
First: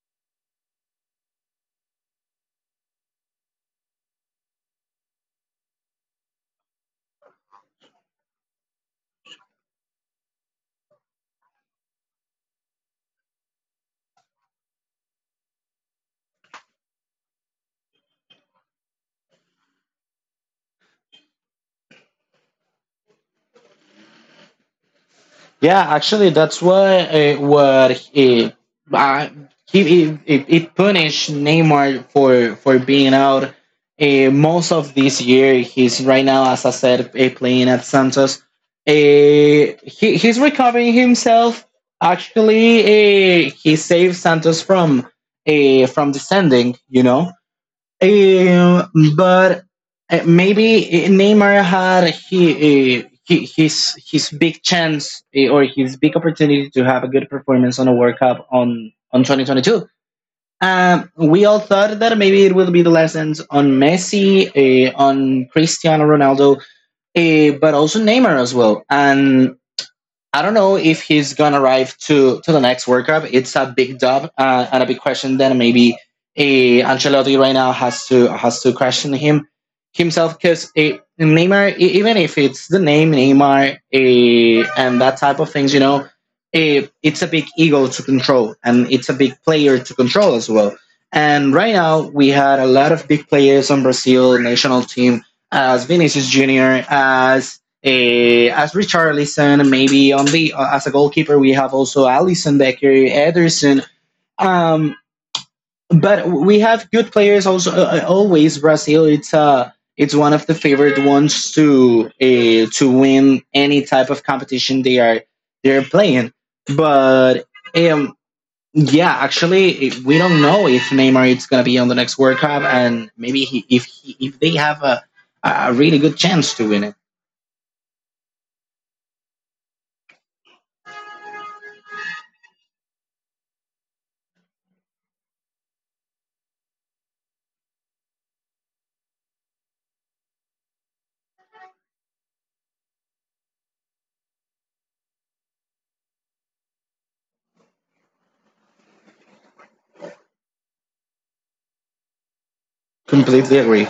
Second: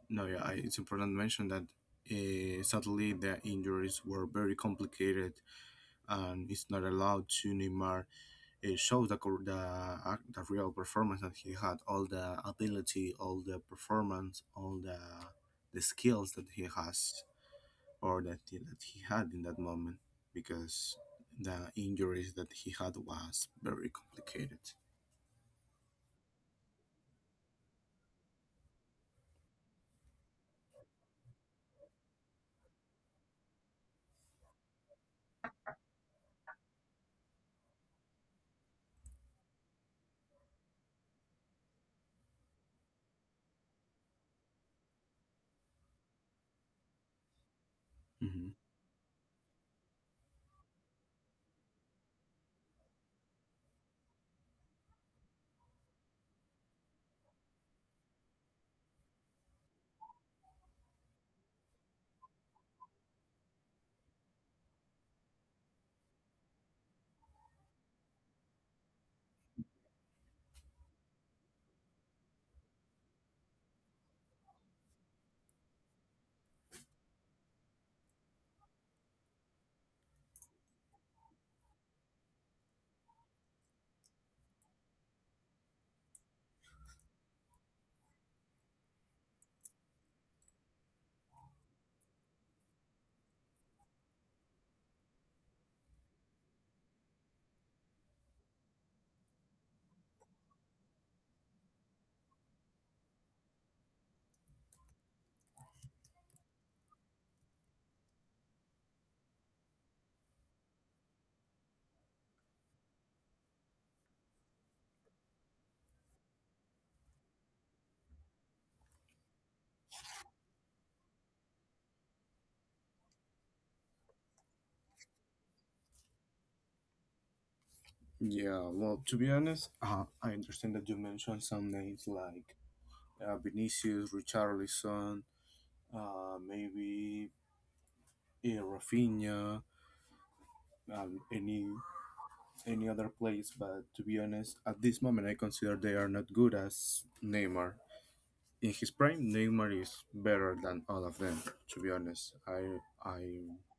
[SPEAKER 2] No, yeah, it's important to mention that. Sadly, the injuries were very complicated, and it's not allowed to Neymar show the, cor- the ac- the real performance that he had, all the ability, all the performance, all the skills that he has, or that he had in that moment, because the injuries that he had was very complicated.
[SPEAKER 1] Yeah, actually, that's why what he, uh, he punished Neymar for being out most of this year. He's right now, as I said, playing at Santos. Uh, he's recovering himself. Actually, he saved Santos from descending. You know.
[SPEAKER 2] Mhm.
[SPEAKER 1] Um, but maybe Neymar had he his big chance or his big opportunity to have a good performance on a World Cup on 2022. We all thought that maybe it will be the lessons on Messi, on Cristiano Ronaldo, but also Neymar as well. And I don't know if he's gonna arrive to the next World Cup. It's a big job and a big question. Then maybe Ancelotti right now has to question him himself, because Neymar, even if it's the name Neymar and that type of things, you know, it's a big ego to control and it's a big player to control as well. And right now we had a lot of big players on Brazil national team as Vinicius Junior, as Richarlison, maybe on the, as a goalkeeper we have also Alisson Becker, Ederson. Um, but we have good players also, always. Brazil, it's one of the favorite ones to win any type of competition they are they're playing. But um, yeah, actually, we don't know if Neymar is gonna be on the next World Cup, and maybe he, if they have a really good chance to win it.
[SPEAKER 2] Yeah, well, to be honest, I understand that you mentioned some names like Vinicius, Richarlison, maybe, yeah, Rafinha, um, any any other players. But to be honest, at this moment, I consider they are not good as Neymar. In his prime, Neymar is better than all of them. To be honest, I
[SPEAKER 1] Completely agree.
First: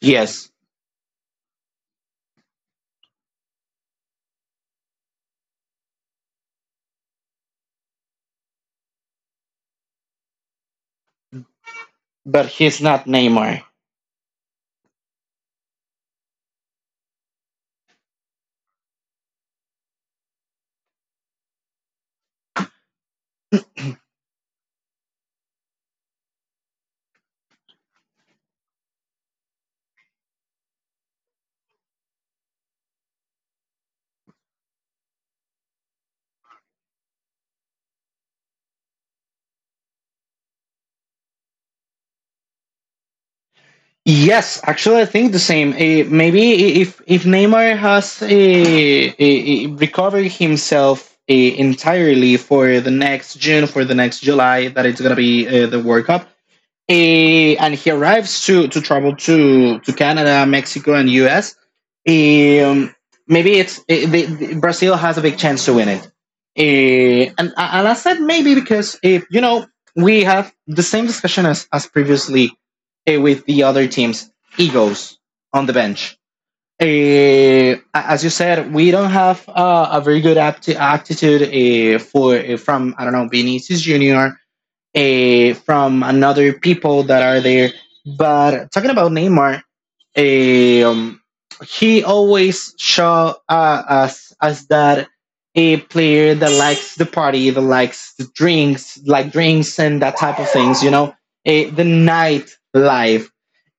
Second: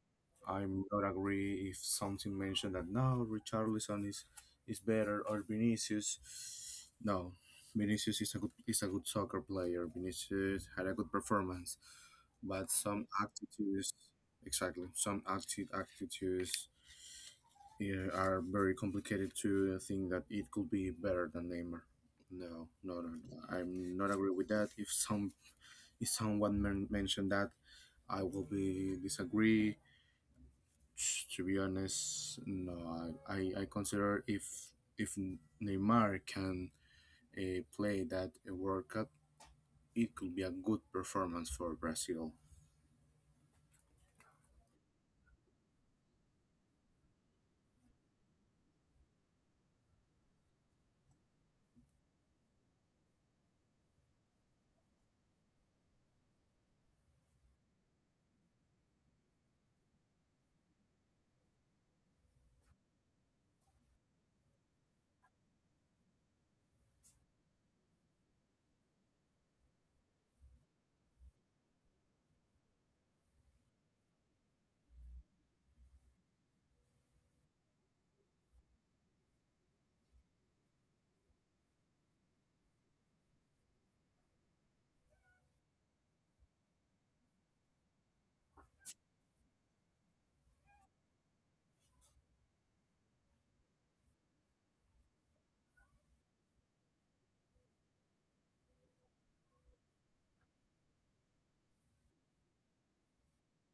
[SPEAKER 1] Yes.
[SPEAKER 2] I'm not agree if something mentioned that, no, Richarlison is better or Vinicius. No, Vinicius is a good soccer player. Vinicius had a good performance,
[SPEAKER 1] But
[SPEAKER 2] but
[SPEAKER 1] he's not
[SPEAKER 2] some
[SPEAKER 1] Neymar.
[SPEAKER 2] attitudes, exactly, some active attitudes, yeah, are very complicated to think that it could be better than Neymar. No, no, no, no. I'm not agree with that. If someone mentioned that, I will be disagree, to be honest. No, consider if Neymar can play that World Cup, it could be a good performance for Brazil.
[SPEAKER 1] Yes, actually, I think the same. Maybe if Neymar has recovered himself entirely for the next June, for the next July, that it's gonna be the World Cup. And he arrives to travel to Canada, Mexico, and U.S. Um, maybe it's Brazil has a big chance to win it. And I said maybe because, if you know, we have the same discussion as previously with the other teams, egos on the bench. As you said, we don't have a very good aptitude for from I don't know Vinicius Junior, from another people that are there. But talking about Neymar, eh, um, he always show us as that a player that likes the party, that likes the drinks, like drinks and that type of things. The night life,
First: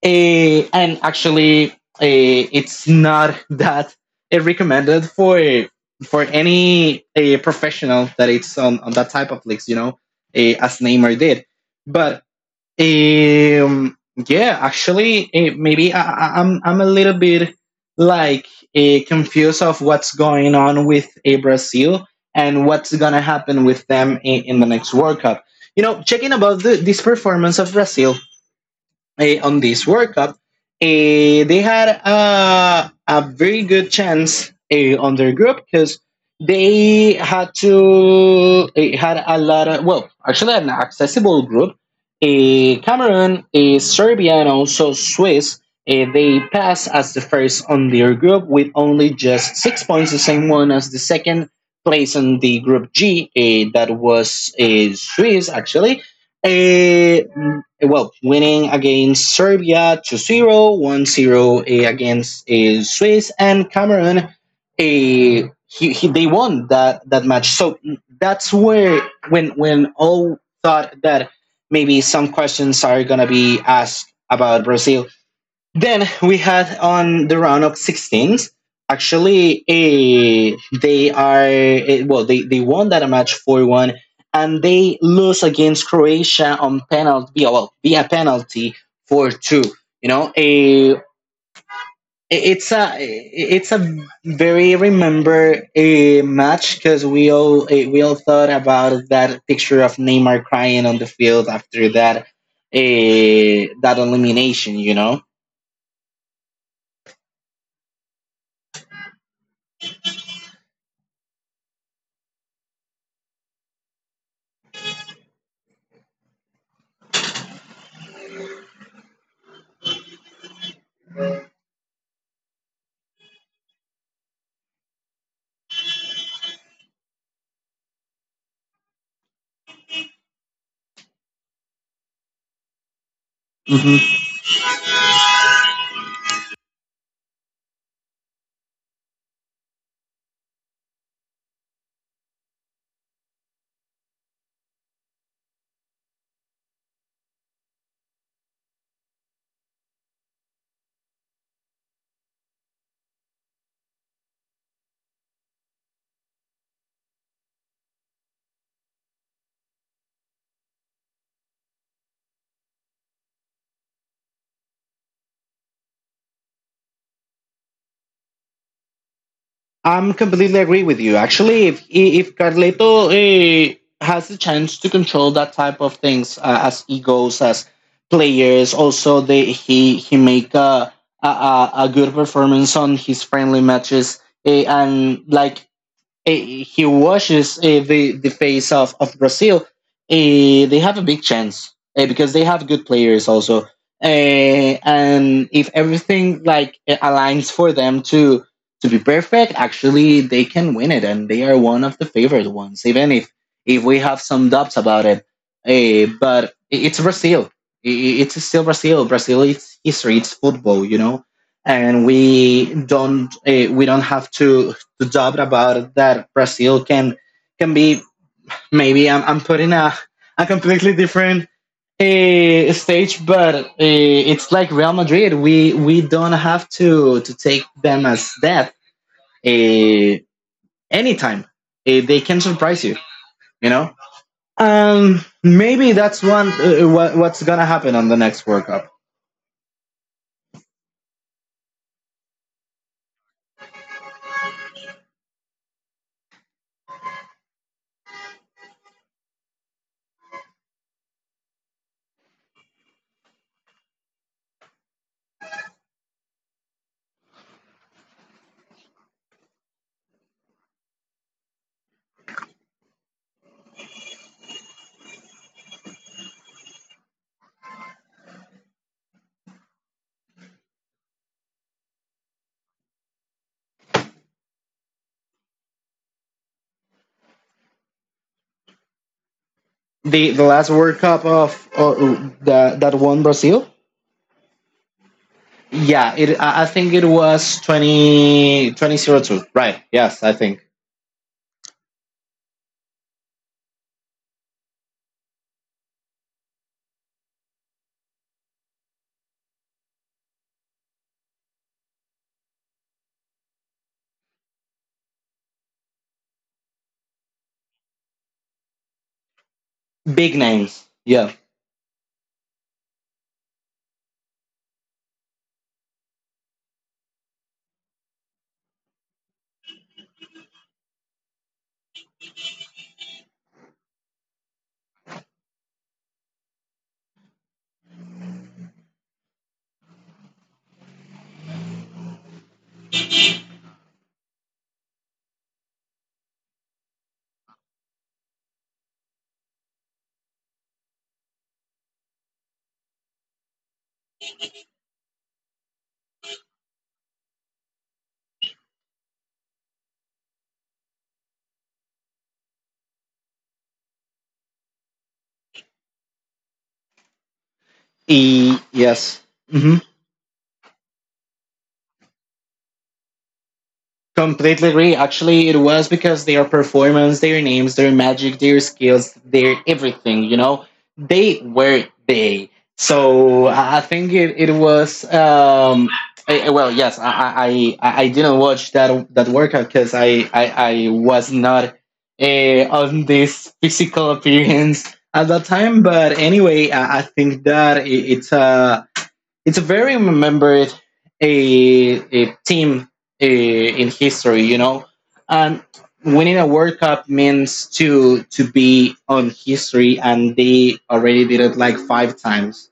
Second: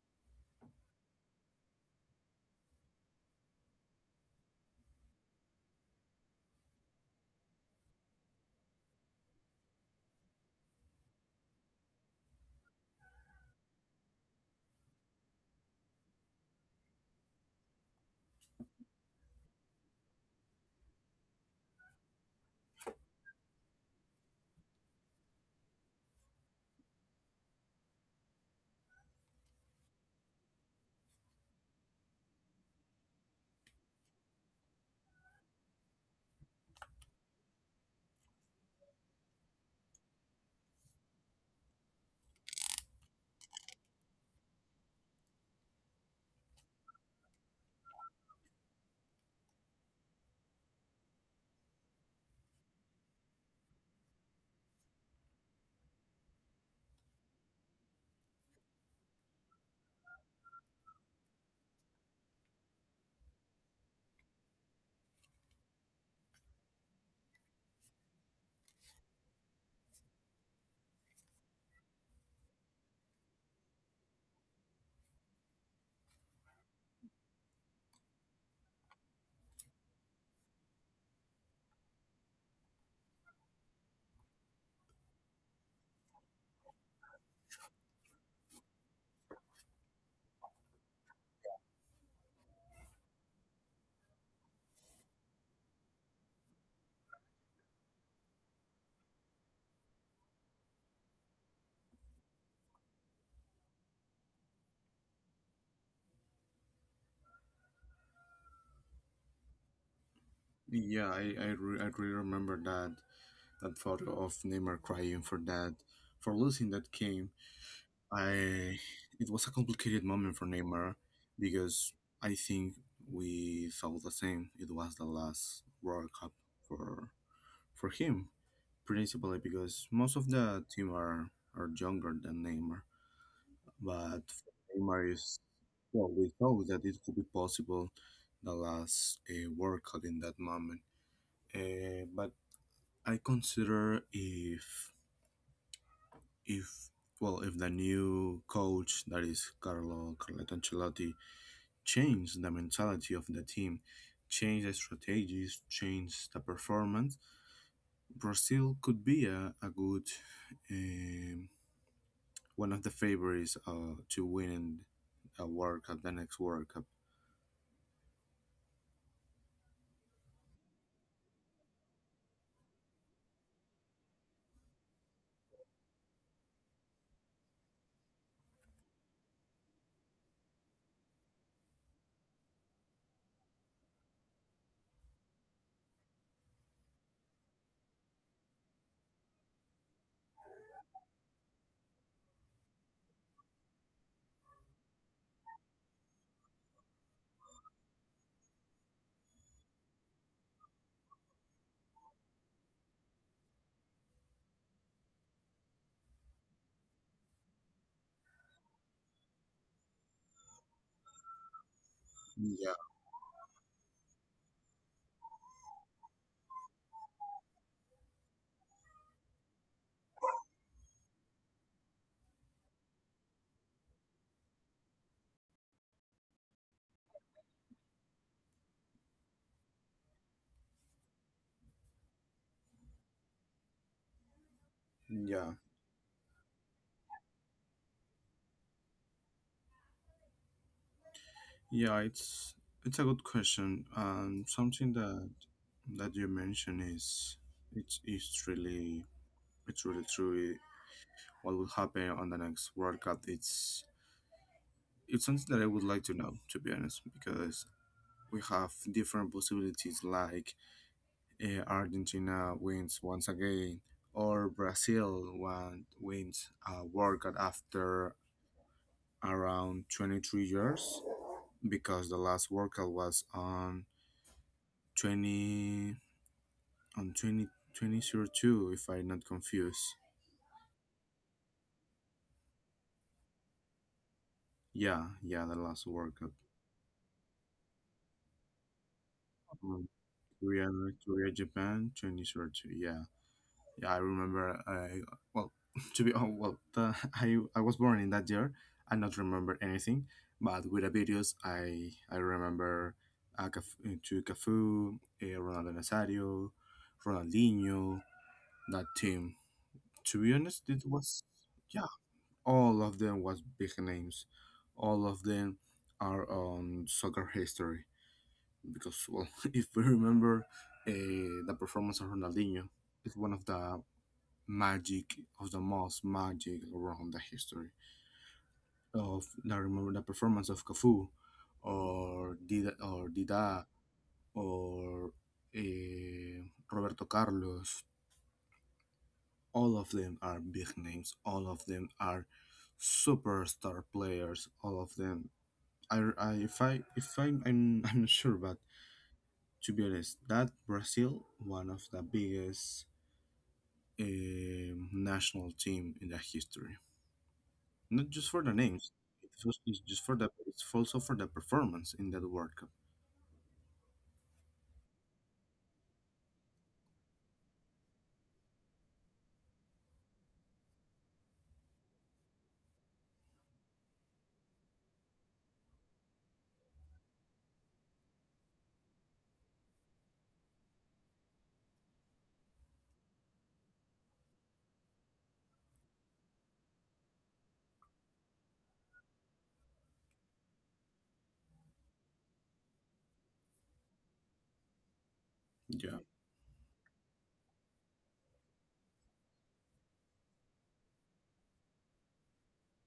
[SPEAKER 1] and actually, it's not that recommended for any professional that it's on that type of leagues, as Neymar did. But um, yeah, actually, maybe I'm a little bit like confused of what's going on with Brazil and what's gonna happen with them in the next World Cup. Checking about this performance of Brazil on this World Cup. They had a very good chance on their group because they had to, had a lot of, well, actually, an accessible group. Cameroon, Serbia, and also Swiss. They pass as the first on their group with only just 6 points, the same one as the second place in the group G, that was Swiss actually. Eh, well, winning against Serbia 2-0, 1-0 0, against Swiss and Cameroon. He, they won that match. So that's when all thought that maybe some questions are going to be asked about Brazil. Then we had on the round of 16s. Actually, Well, they won that match 4-1, and they lose against Croatia on penalty. Yeah, well, via penalty 4-2. You know, a it's a it's a very remember a match because we all thought about that picture of Neymar crying on the field after that elimination.
[SPEAKER 2] Yeah, I really remember that photo of Neymar crying for losing that game. I It was a complicated moment for Neymar because I think we felt the same. It was the last World Cup for for him, principally because most of the team are younger than Neymar. But Neymar is, well, we thought that it could be possible the last workout in that moment. But I consider if well, if the new coach, that is Carlo Carletto Ancelotti, change the mentality of the team, change the strategies, change the performance, Brazil could be a good, um, one of the favorites to win a World Cup, the next World Cup.
[SPEAKER 1] I'm completely agree with you. Actually, if Carleto, has the chance to control that type of things, as egos, as players, also they he make a good performance on his friendly matches, and, like, he washes, the face of Brazil, they have a big chance, because they have good players also. And if everything, like, aligns for them to be perfect, actually they can win it, and they are one of the favorite ones, even if we have some doubts about it. But it's Brazil. It's still Brazil. Brazil is history. It's football, and we
[SPEAKER 2] Yeah,
[SPEAKER 1] don't eh, we don't have to the job about that Brazil can be. Maybe I'm putting a completely different, stage, but, it's like Real Madrid. We don't have to take them as that, uh, anytime. They can surprise you, you know. Maybe
[SPEAKER 2] yeah,
[SPEAKER 1] that's what's gonna happen on the next World Cup.
[SPEAKER 2] yeah. It's a good question. Something that you mentioned is it's it's really it's really true. What will happen on the next World Cup? It's something that I would like to know, to be honest, because we have different possibilities. Like, Argentina wins once again, or Brazil one wins a World Cup after around 23 years because the last workout was on 20 on twenty twenty zero two, if I'm not confused.
[SPEAKER 1] The last World Cup of, that won Brazil.
[SPEAKER 2] Yeah, yeah, the last
[SPEAKER 1] Yeah,
[SPEAKER 2] workout.
[SPEAKER 1] it. I think it was twenty twenty zero two.
[SPEAKER 2] Um,
[SPEAKER 1] Right. Yes, I
[SPEAKER 2] korea
[SPEAKER 1] think.
[SPEAKER 2] korea, Japan, 2002, yeah. Yeah, I remember. I Well, to be, oh, well, I was born in that year. I not remember anything, but with the videos I remember to Cafu, Ronaldo Nazario, Ronaldinho, that team. To be
[SPEAKER 1] Big
[SPEAKER 2] honest, it
[SPEAKER 1] names.
[SPEAKER 2] was,
[SPEAKER 1] Yeah.
[SPEAKER 2] yeah, all of them was big names. All of them are on soccer history, because well, if we remember uh, the performance of Ronaldinho, it's one of the magic of the most magic around the history of. I remember the performance of Cafu, or Dida, or eh Roberto Carlos. All of them are big names, all of them are superstar players, all of them. I'm I'm not sure, but to be honest, that Brazil one of the biggest, national team in the history, not just for the
[SPEAKER 1] E.
[SPEAKER 2] names,
[SPEAKER 1] Yes.
[SPEAKER 2] it's also- it's
[SPEAKER 1] Mhm.
[SPEAKER 2] just for the it's also for the performance in that world cup.
[SPEAKER 1] Completely agree. Actually, it was because their performance, their names, their magic, their skills, their everything, they were they. So I think it was, well, yes, I didn't watch that workout because I was not, on this physical appearance at that time. But anyway, I think that it's a very remembered, a team in history. And
[SPEAKER 2] Yeah,
[SPEAKER 1] winning a World Cup means to be on history, and they already did it like 5 times.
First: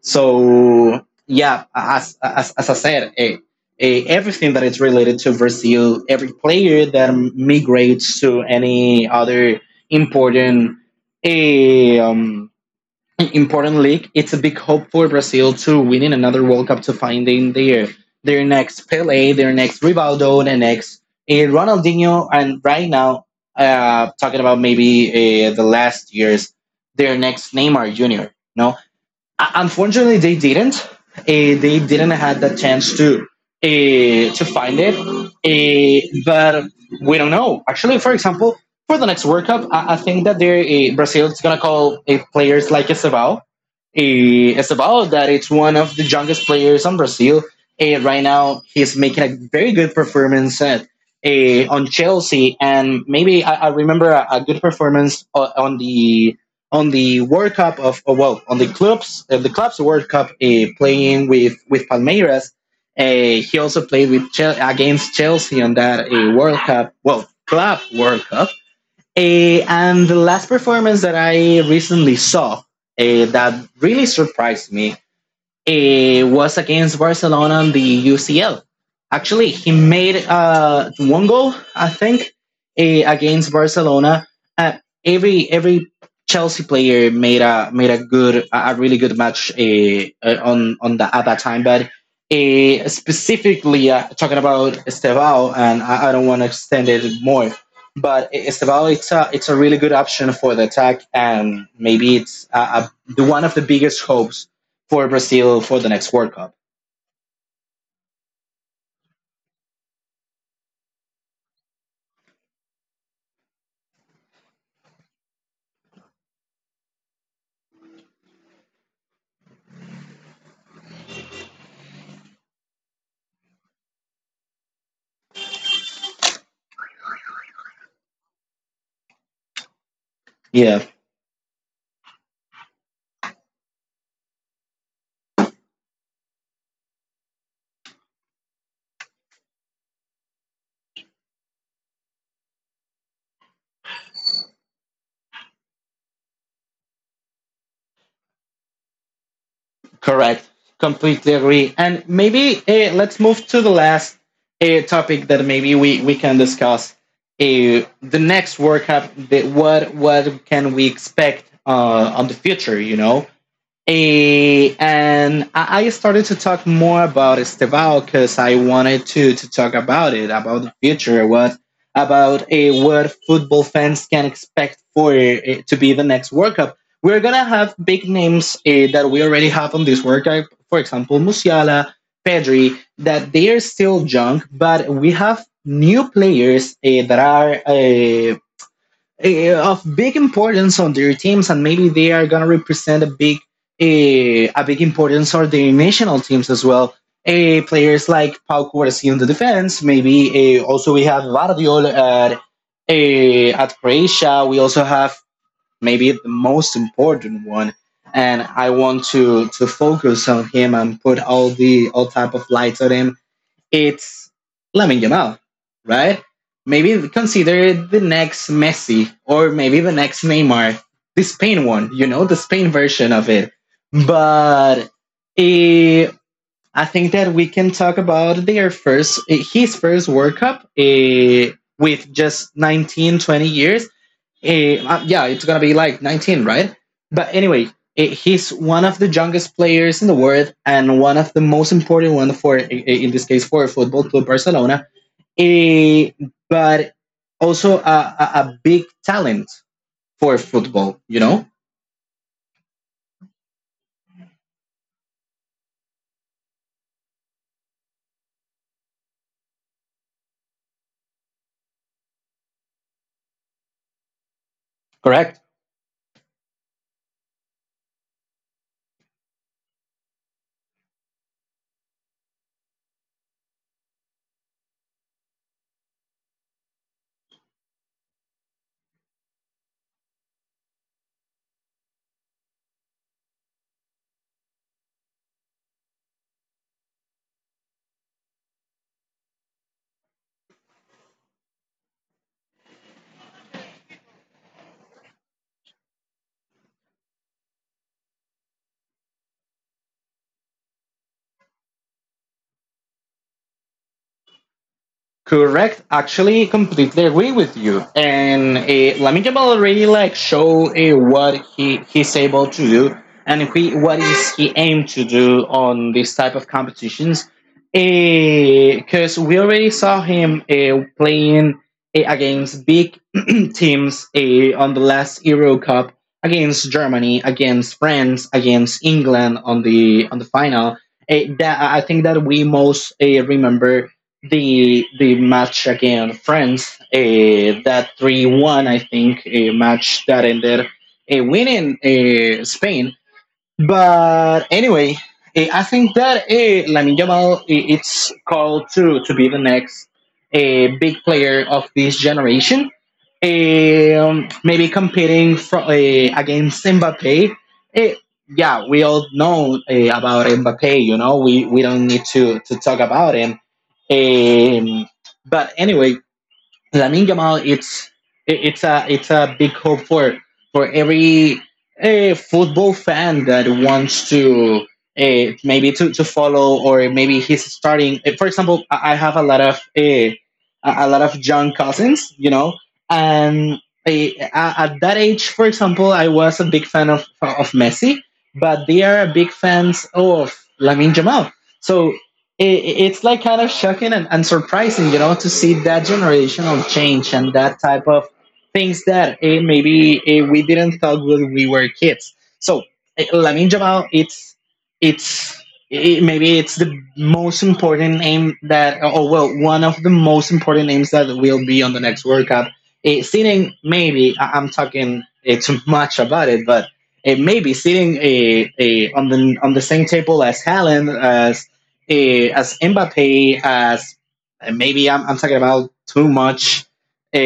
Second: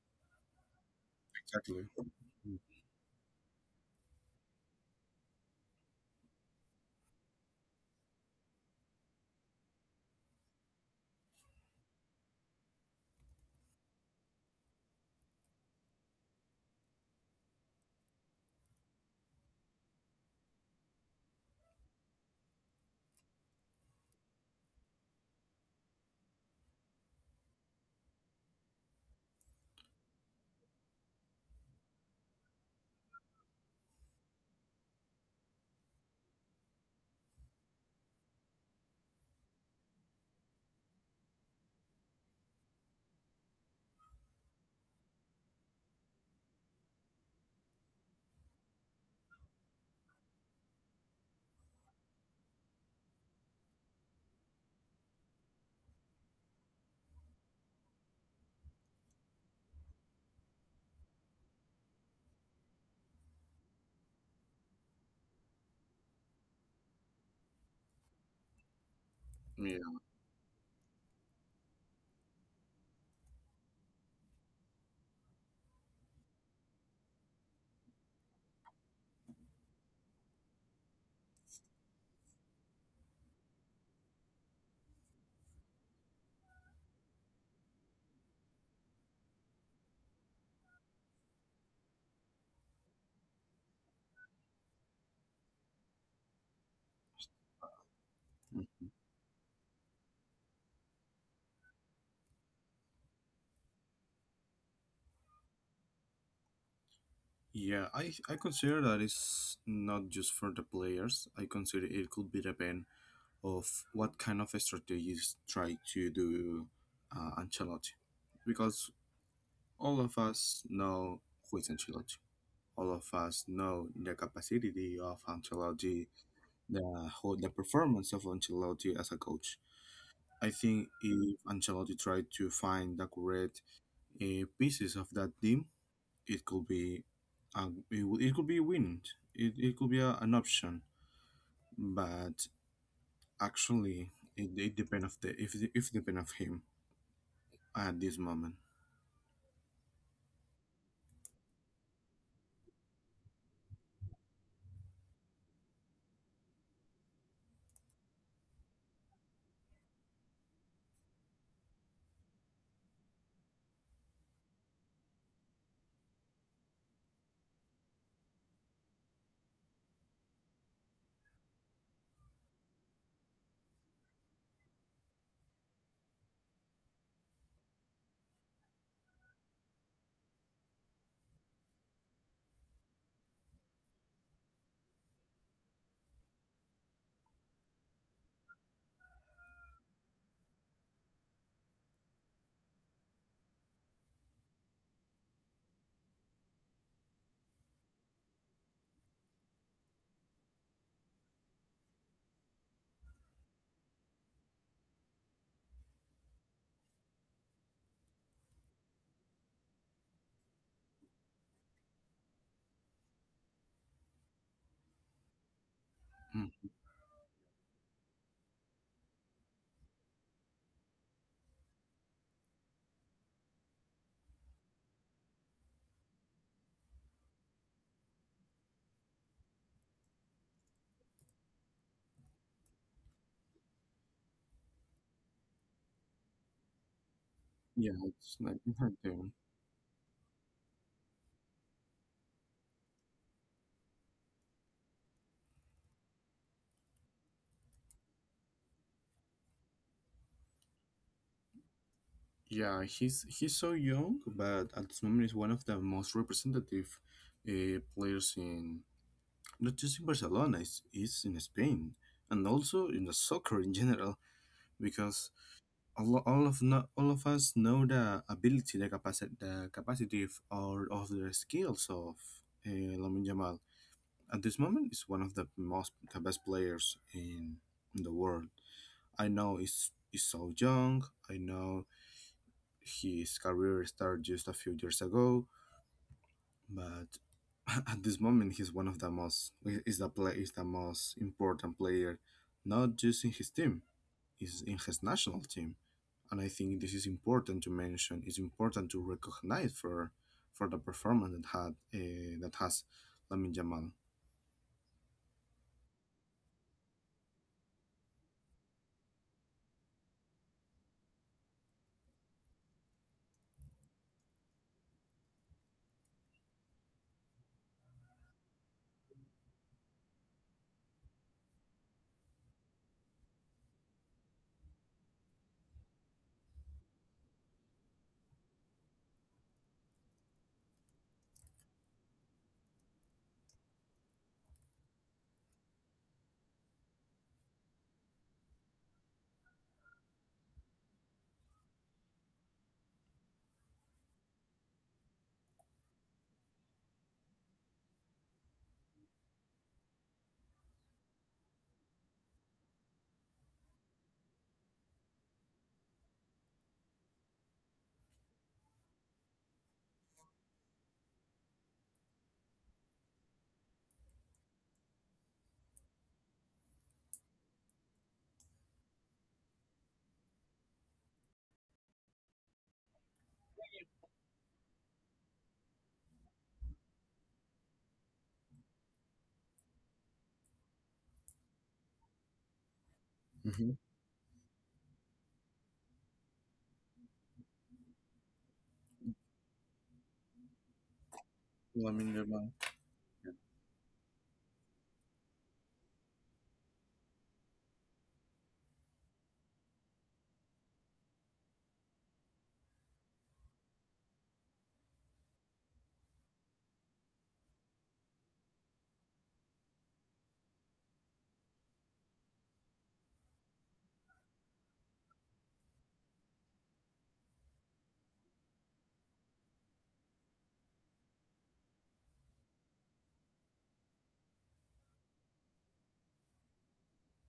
[SPEAKER 1] So yeah,
[SPEAKER 2] exactly.
[SPEAKER 1] as, as I said, everything that is related to Brazil, every player that migrates to any other important, eh, um, important league. It's a big hope for Brazil to winning another World Cup to finding their next Pele, their next Rivaldo, their next, Ronaldinho, and right now, talking about maybe, the last years, their next Neymar Junior. No, unfortunately, they didn't. They didn't have the chance to, to find it. But we don't know. Actually, for example, for the next World Cup, I think that, Brazil is going to call, players like Estevao. Estevao, that it's one of the youngest players on Brazil. Right now, he's making a very good performance, on Chelsea. And maybe I remember, a good performance, on the, World Cup well, on the clubs, World Cup, playing with Palmeiras. He also played with, against Chelsea on that, World Cup well club World Cup.
[SPEAKER 2] Yeah,
[SPEAKER 1] And the last performance that I recently saw, that really surprised me, it was against Barcelona in the UCL. Actually, he made, one goal, I think, against Barcelona. Uh, every Chelsea player made a really good match, on the at that time, but. Specifically, talking about Estevao, and I don't want to extend it more, but Estevao, it's a really good option for the attack, and maybe it's, the one of the biggest hopes for Brazil for the next World Cup.
[SPEAKER 2] yeah, I consider that it's not just for the players. I consider it could be the ban of what kind of strategies try to do, Ancelotti, because all of us know who is Ancelotti. All of us know the capacity of Ancelotti, the performance of Ancelotti as a coach. I
[SPEAKER 1] Yeah,
[SPEAKER 2] think if Ancelotti tried to find the correct, pieces of that team, it could be it could be a win. It could be an option, but actually, it depends of the, if depend of him, at this moment.
[SPEAKER 1] correct. Completely agree. And maybe, let's move to the last, topic that maybe we can discuss. The next World Cup, the, what can we expect, on the future? And I started to talk more about Estevao because I wanted to talk about it, about the future, what about a what football fans can expect to be the next World Cup. We're gonna have big names, that we already have on this World Cup, for example, Musiala, Pedri, that they are still young, but we have new players, that are, of big importance on their teams, and maybe they are gonna represent a big, a big importance on their national teams as well. Players like Pau Cuarci on the defense, maybe, also we have Vardiol, at Croatia. We also have maybe the most important one, and I want to, focus on him and put all the all type of lights on him. It's Lamin Yamal, right?
[SPEAKER 2] Mm.
[SPEAKER 1] Maybe consider the next Messi or maybe the next Neymar, the Spain one, the Spain version of it. But, eh, I think that we can talk about his first World Cup, with just 19, 20 years. Yeah, it's gonna be like 19, right? But anyway,
[SPEAKER 2] Yeah, it's
[SPEAKER 1] he's
[SPEAKER 2] like
[SPEAKER 1] one of the youngest players in the world and one of the most important one, in this case, for Football Club Barcelona. Eh, but also a big talent for football, you know?
[SPEAKER 2] Yeah, he's so young, but at this moment is one of the most representative players in not just in Barcelona, is in Spain, and also in the soccer in general, because
[SPEAKER 1] Correct.
[SPEAKER 2] all of no, all of us know the ability, the capacity, of or of the skills of, uh, Lamine Yamal. At this moment, is one of the best players in the world. I know he's so young. I know his career started just a few years ago, but at this moment he's one of the most is the play is the most important player, not just in his team, is in his national team, and I think this is important to mention. It's important to recognize for the performance that has Lamin Jamal.
[SPEAKER 1] Correct. Actually, completely agree with you. And, Lamine Jamal already like show, what he's able to do, and, what is he aim to do on this type of competitions. Because we already saw him, playing, against big teams, on the last Euro Cup against Germany, against France, against England on the final. That I think that we most, remember the match against France, that 3-1, I think, a match that ended, winning, Spain. But anyway, I think that, Lamin Jamal, it's called to be the next, big player of this generation. Maybe competing, against Mbappe. Eh, yeah, we all know, about Mbappe. We don't need to talk about him. Um, but anyway. Lamine Jamal, it's a big hope for every, football fan that wants to, maybe to follow or maybe he's starting. For example, I have a lot of, a lot of young cousins, and,
[SPEAKER 2] Hmm.
[SPEAKER 1] at that age, for example, I was a big fan of Messi, but they are big fans of Lamine Jamal. So
[SPEAKER 2] Lamine Yamal.
[SPEAKER 1] it's like kind of shocking and, surprising, to see that generational change and that type of things that, maybe, we didn't thought when we were kids. So, Lamin Jamal, it's, maybe it's the most important name one of the most important names that will be on the next World Cup. Sitting maybe, I'm talking, too much about it, but. It may be sitting, on the same table as Haaland, as Mbappe, as, maybe I'm talking about too much, uh,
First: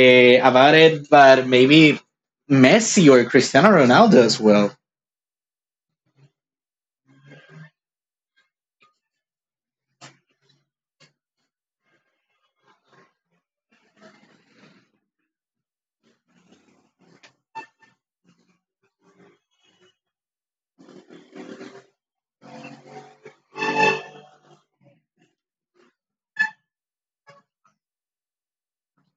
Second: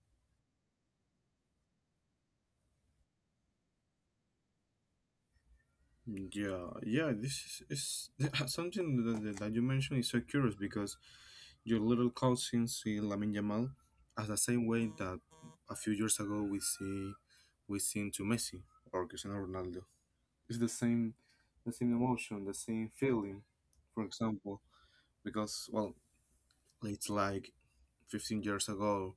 [SPEAKER 1] about it, but maybe Messi or Cristiano Ronaldo as well.
[SPEAKER 2] Yeah, yeah, this is something that you mentioned is so curious, because your little cousin see Lamin Yamal as the same way that a few years ago we seen to Messi or Cristiano Ronaldo. It's the same emotion, the same feeling, for example, because well, it's like 15 years ago,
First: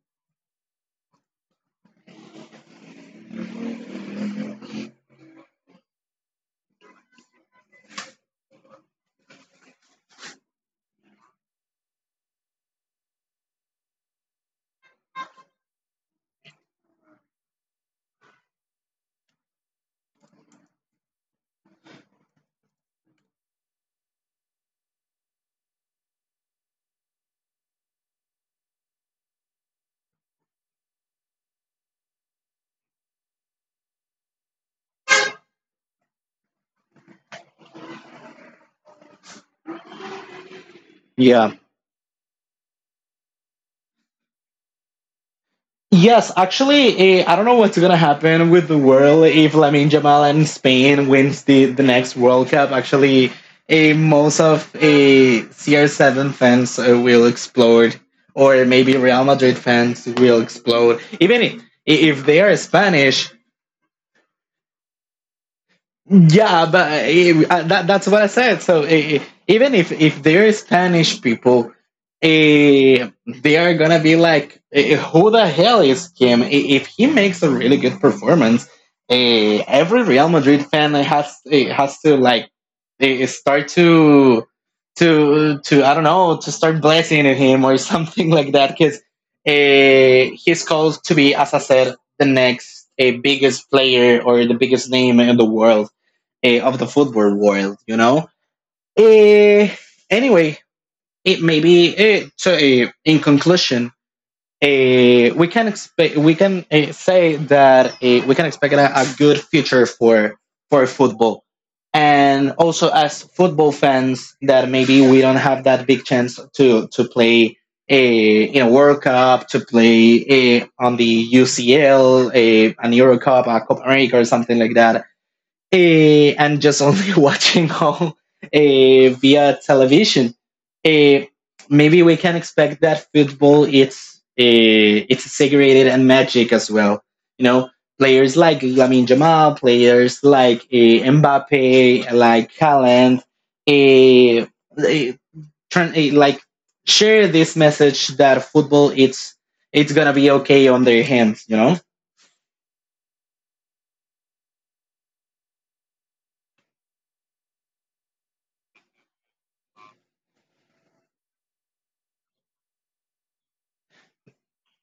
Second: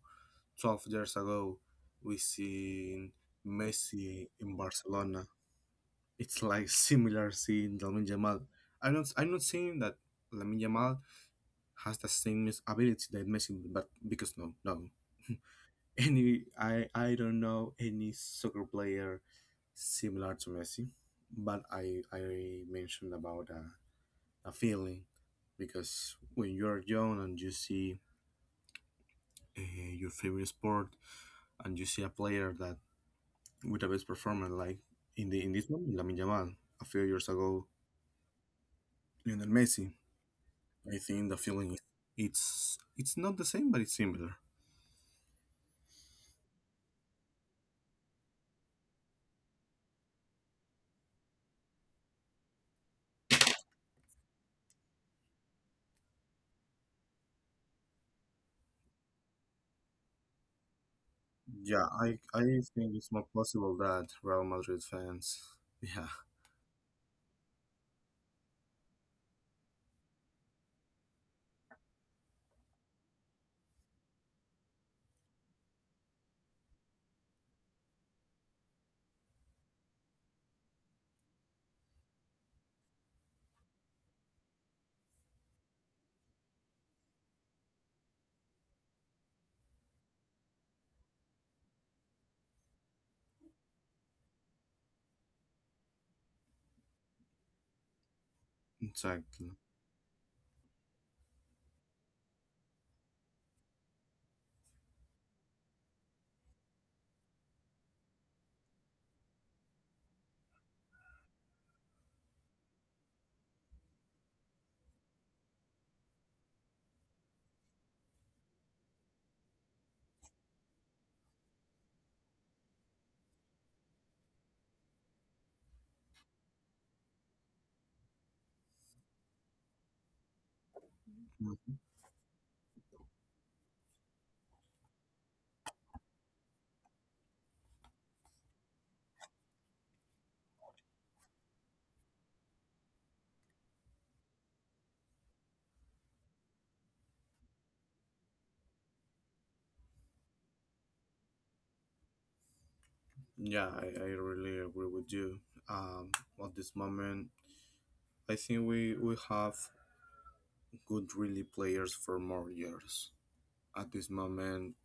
[SPEAKER 2] 12 years ago, we seen Messi in Barcelona. It's like similar seeing Lamine Yamal. I'm not saying that Lamine Yamal has the same ability that Messi, but because no, no, any I don't know any soccer player similar to Messi, but I mentioned about a feeling, because when you are young and you see, uh, your favorite sport, and you see a player that with the best performance, like in this moment Lamine Yamal, a few years ago Lionel Messi, I think the
[SPEAKER 1] Yeah.
[SPEAKER 2] feeling, it's not the same, but it's similar.
[SPEAKER 1] Yes, actually, I don't know what's gonna happen with the world if Lamine Yamal and Spain wins the next World Cup. Actually, most of, CR7 fans, will explode, or maybe Real Madrid fans will explode. Even if,
[SPEAKER 2] Yeah, I
[SPEAKER 1] if
[SPEAKER 2] I
[SPEAKER 1] they are
[SPEAKER 2] think it's more
[SPEAKER 1] Spanish.
[SPEAKER 2] possible that Real Madrid fans. Yeah,
[SPEAKER 1] Yeah, but, that's what I said. So, even if they're Spanish people, they are gonna be like, who the hell is Kim? If he makes a really good performance, every Real Madrid fan, has to, like, start to, I don't know, to start blessing him or something like that because, he's called to be, as I said, the next, biggest player or the biggest name in the world, of the football world.
[SPEAKER 2] exactly.
[SPEAKER 1] Uh, anyway, it maybe, so. In conclusion, uh, we can, say that, we can expect a good future for football and also as football fans that maybe we don't have that big chance to play a in a World Cup to play, on the UCL, a an Euro Cup, a Copa America or something like that, and just only watching all, via television. Eh,
[SPEAKER 2] Mm.
[SPEAKER 1] Maybe we can expect that football it's segregated and magic as well. You know, players like Lamine Jamal, players like, Mbappe, like Haaland, eh, eh, like share this message that football it's gonna be okay on their hands.
[SPEAKER 2] Yeah, I really agree with you. Um, at this moment, I think we have good really players for more years. At this moment,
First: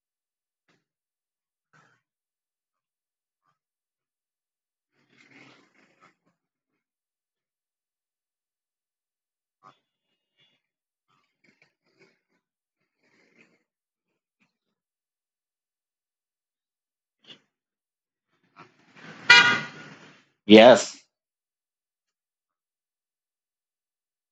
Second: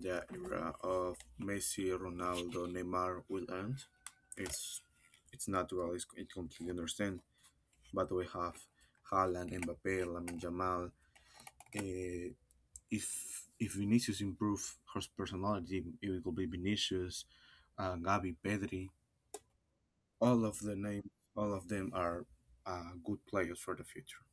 [SPEAKER 2] the era of Messi, Ronaldo, Neymar will end. It's it's natural. It completely understand. But we have Haaland, Mbappe, Lamine Jamal. Uh, if Vinicius improve his personality, it will be Vinicius, Gabi, Pedri. All of the
[SPEAKER 1] Yes.
[SPEAKER 2] name, all of them are, good players for the future.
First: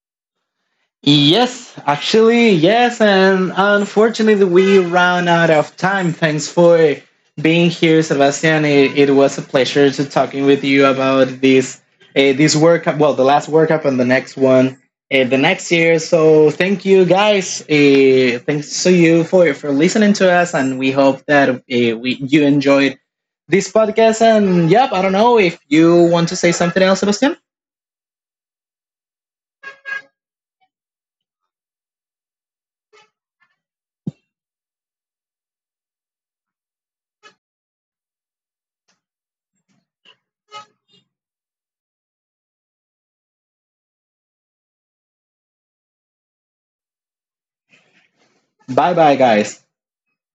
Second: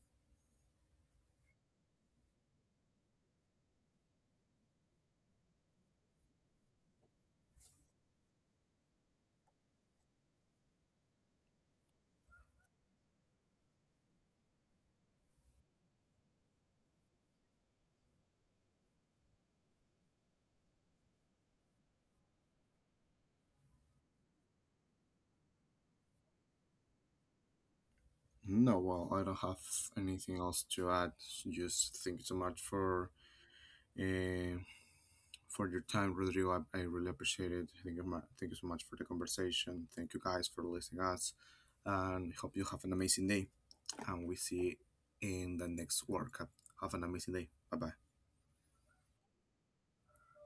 [SPEAKER 1] Yes, actually, yes, and unfortunately, we ran out of time. Thanks for being here, Sebastian. It was a pleasure to talking with you about this workup. Well, the last workup and the next one, the next year. So thank you, guys. Thanks to you for listening to us, and we hope that, we you enjoyed this podcast. And yep, I don't know if you want to say something else, Sebastian.
[SPEAKER 2] No, well, I don't have anything else to add. Just thank you so much uh, for your time, Rodrigo. I really appreciate it. Thank you, thank you so much for the conversation. Thank you guys for listening us. And hope you have an amazing day. And we see in the next workout. Have an amazing day. Bye bye.
[SPEAKER 1] Bye, bye, guys.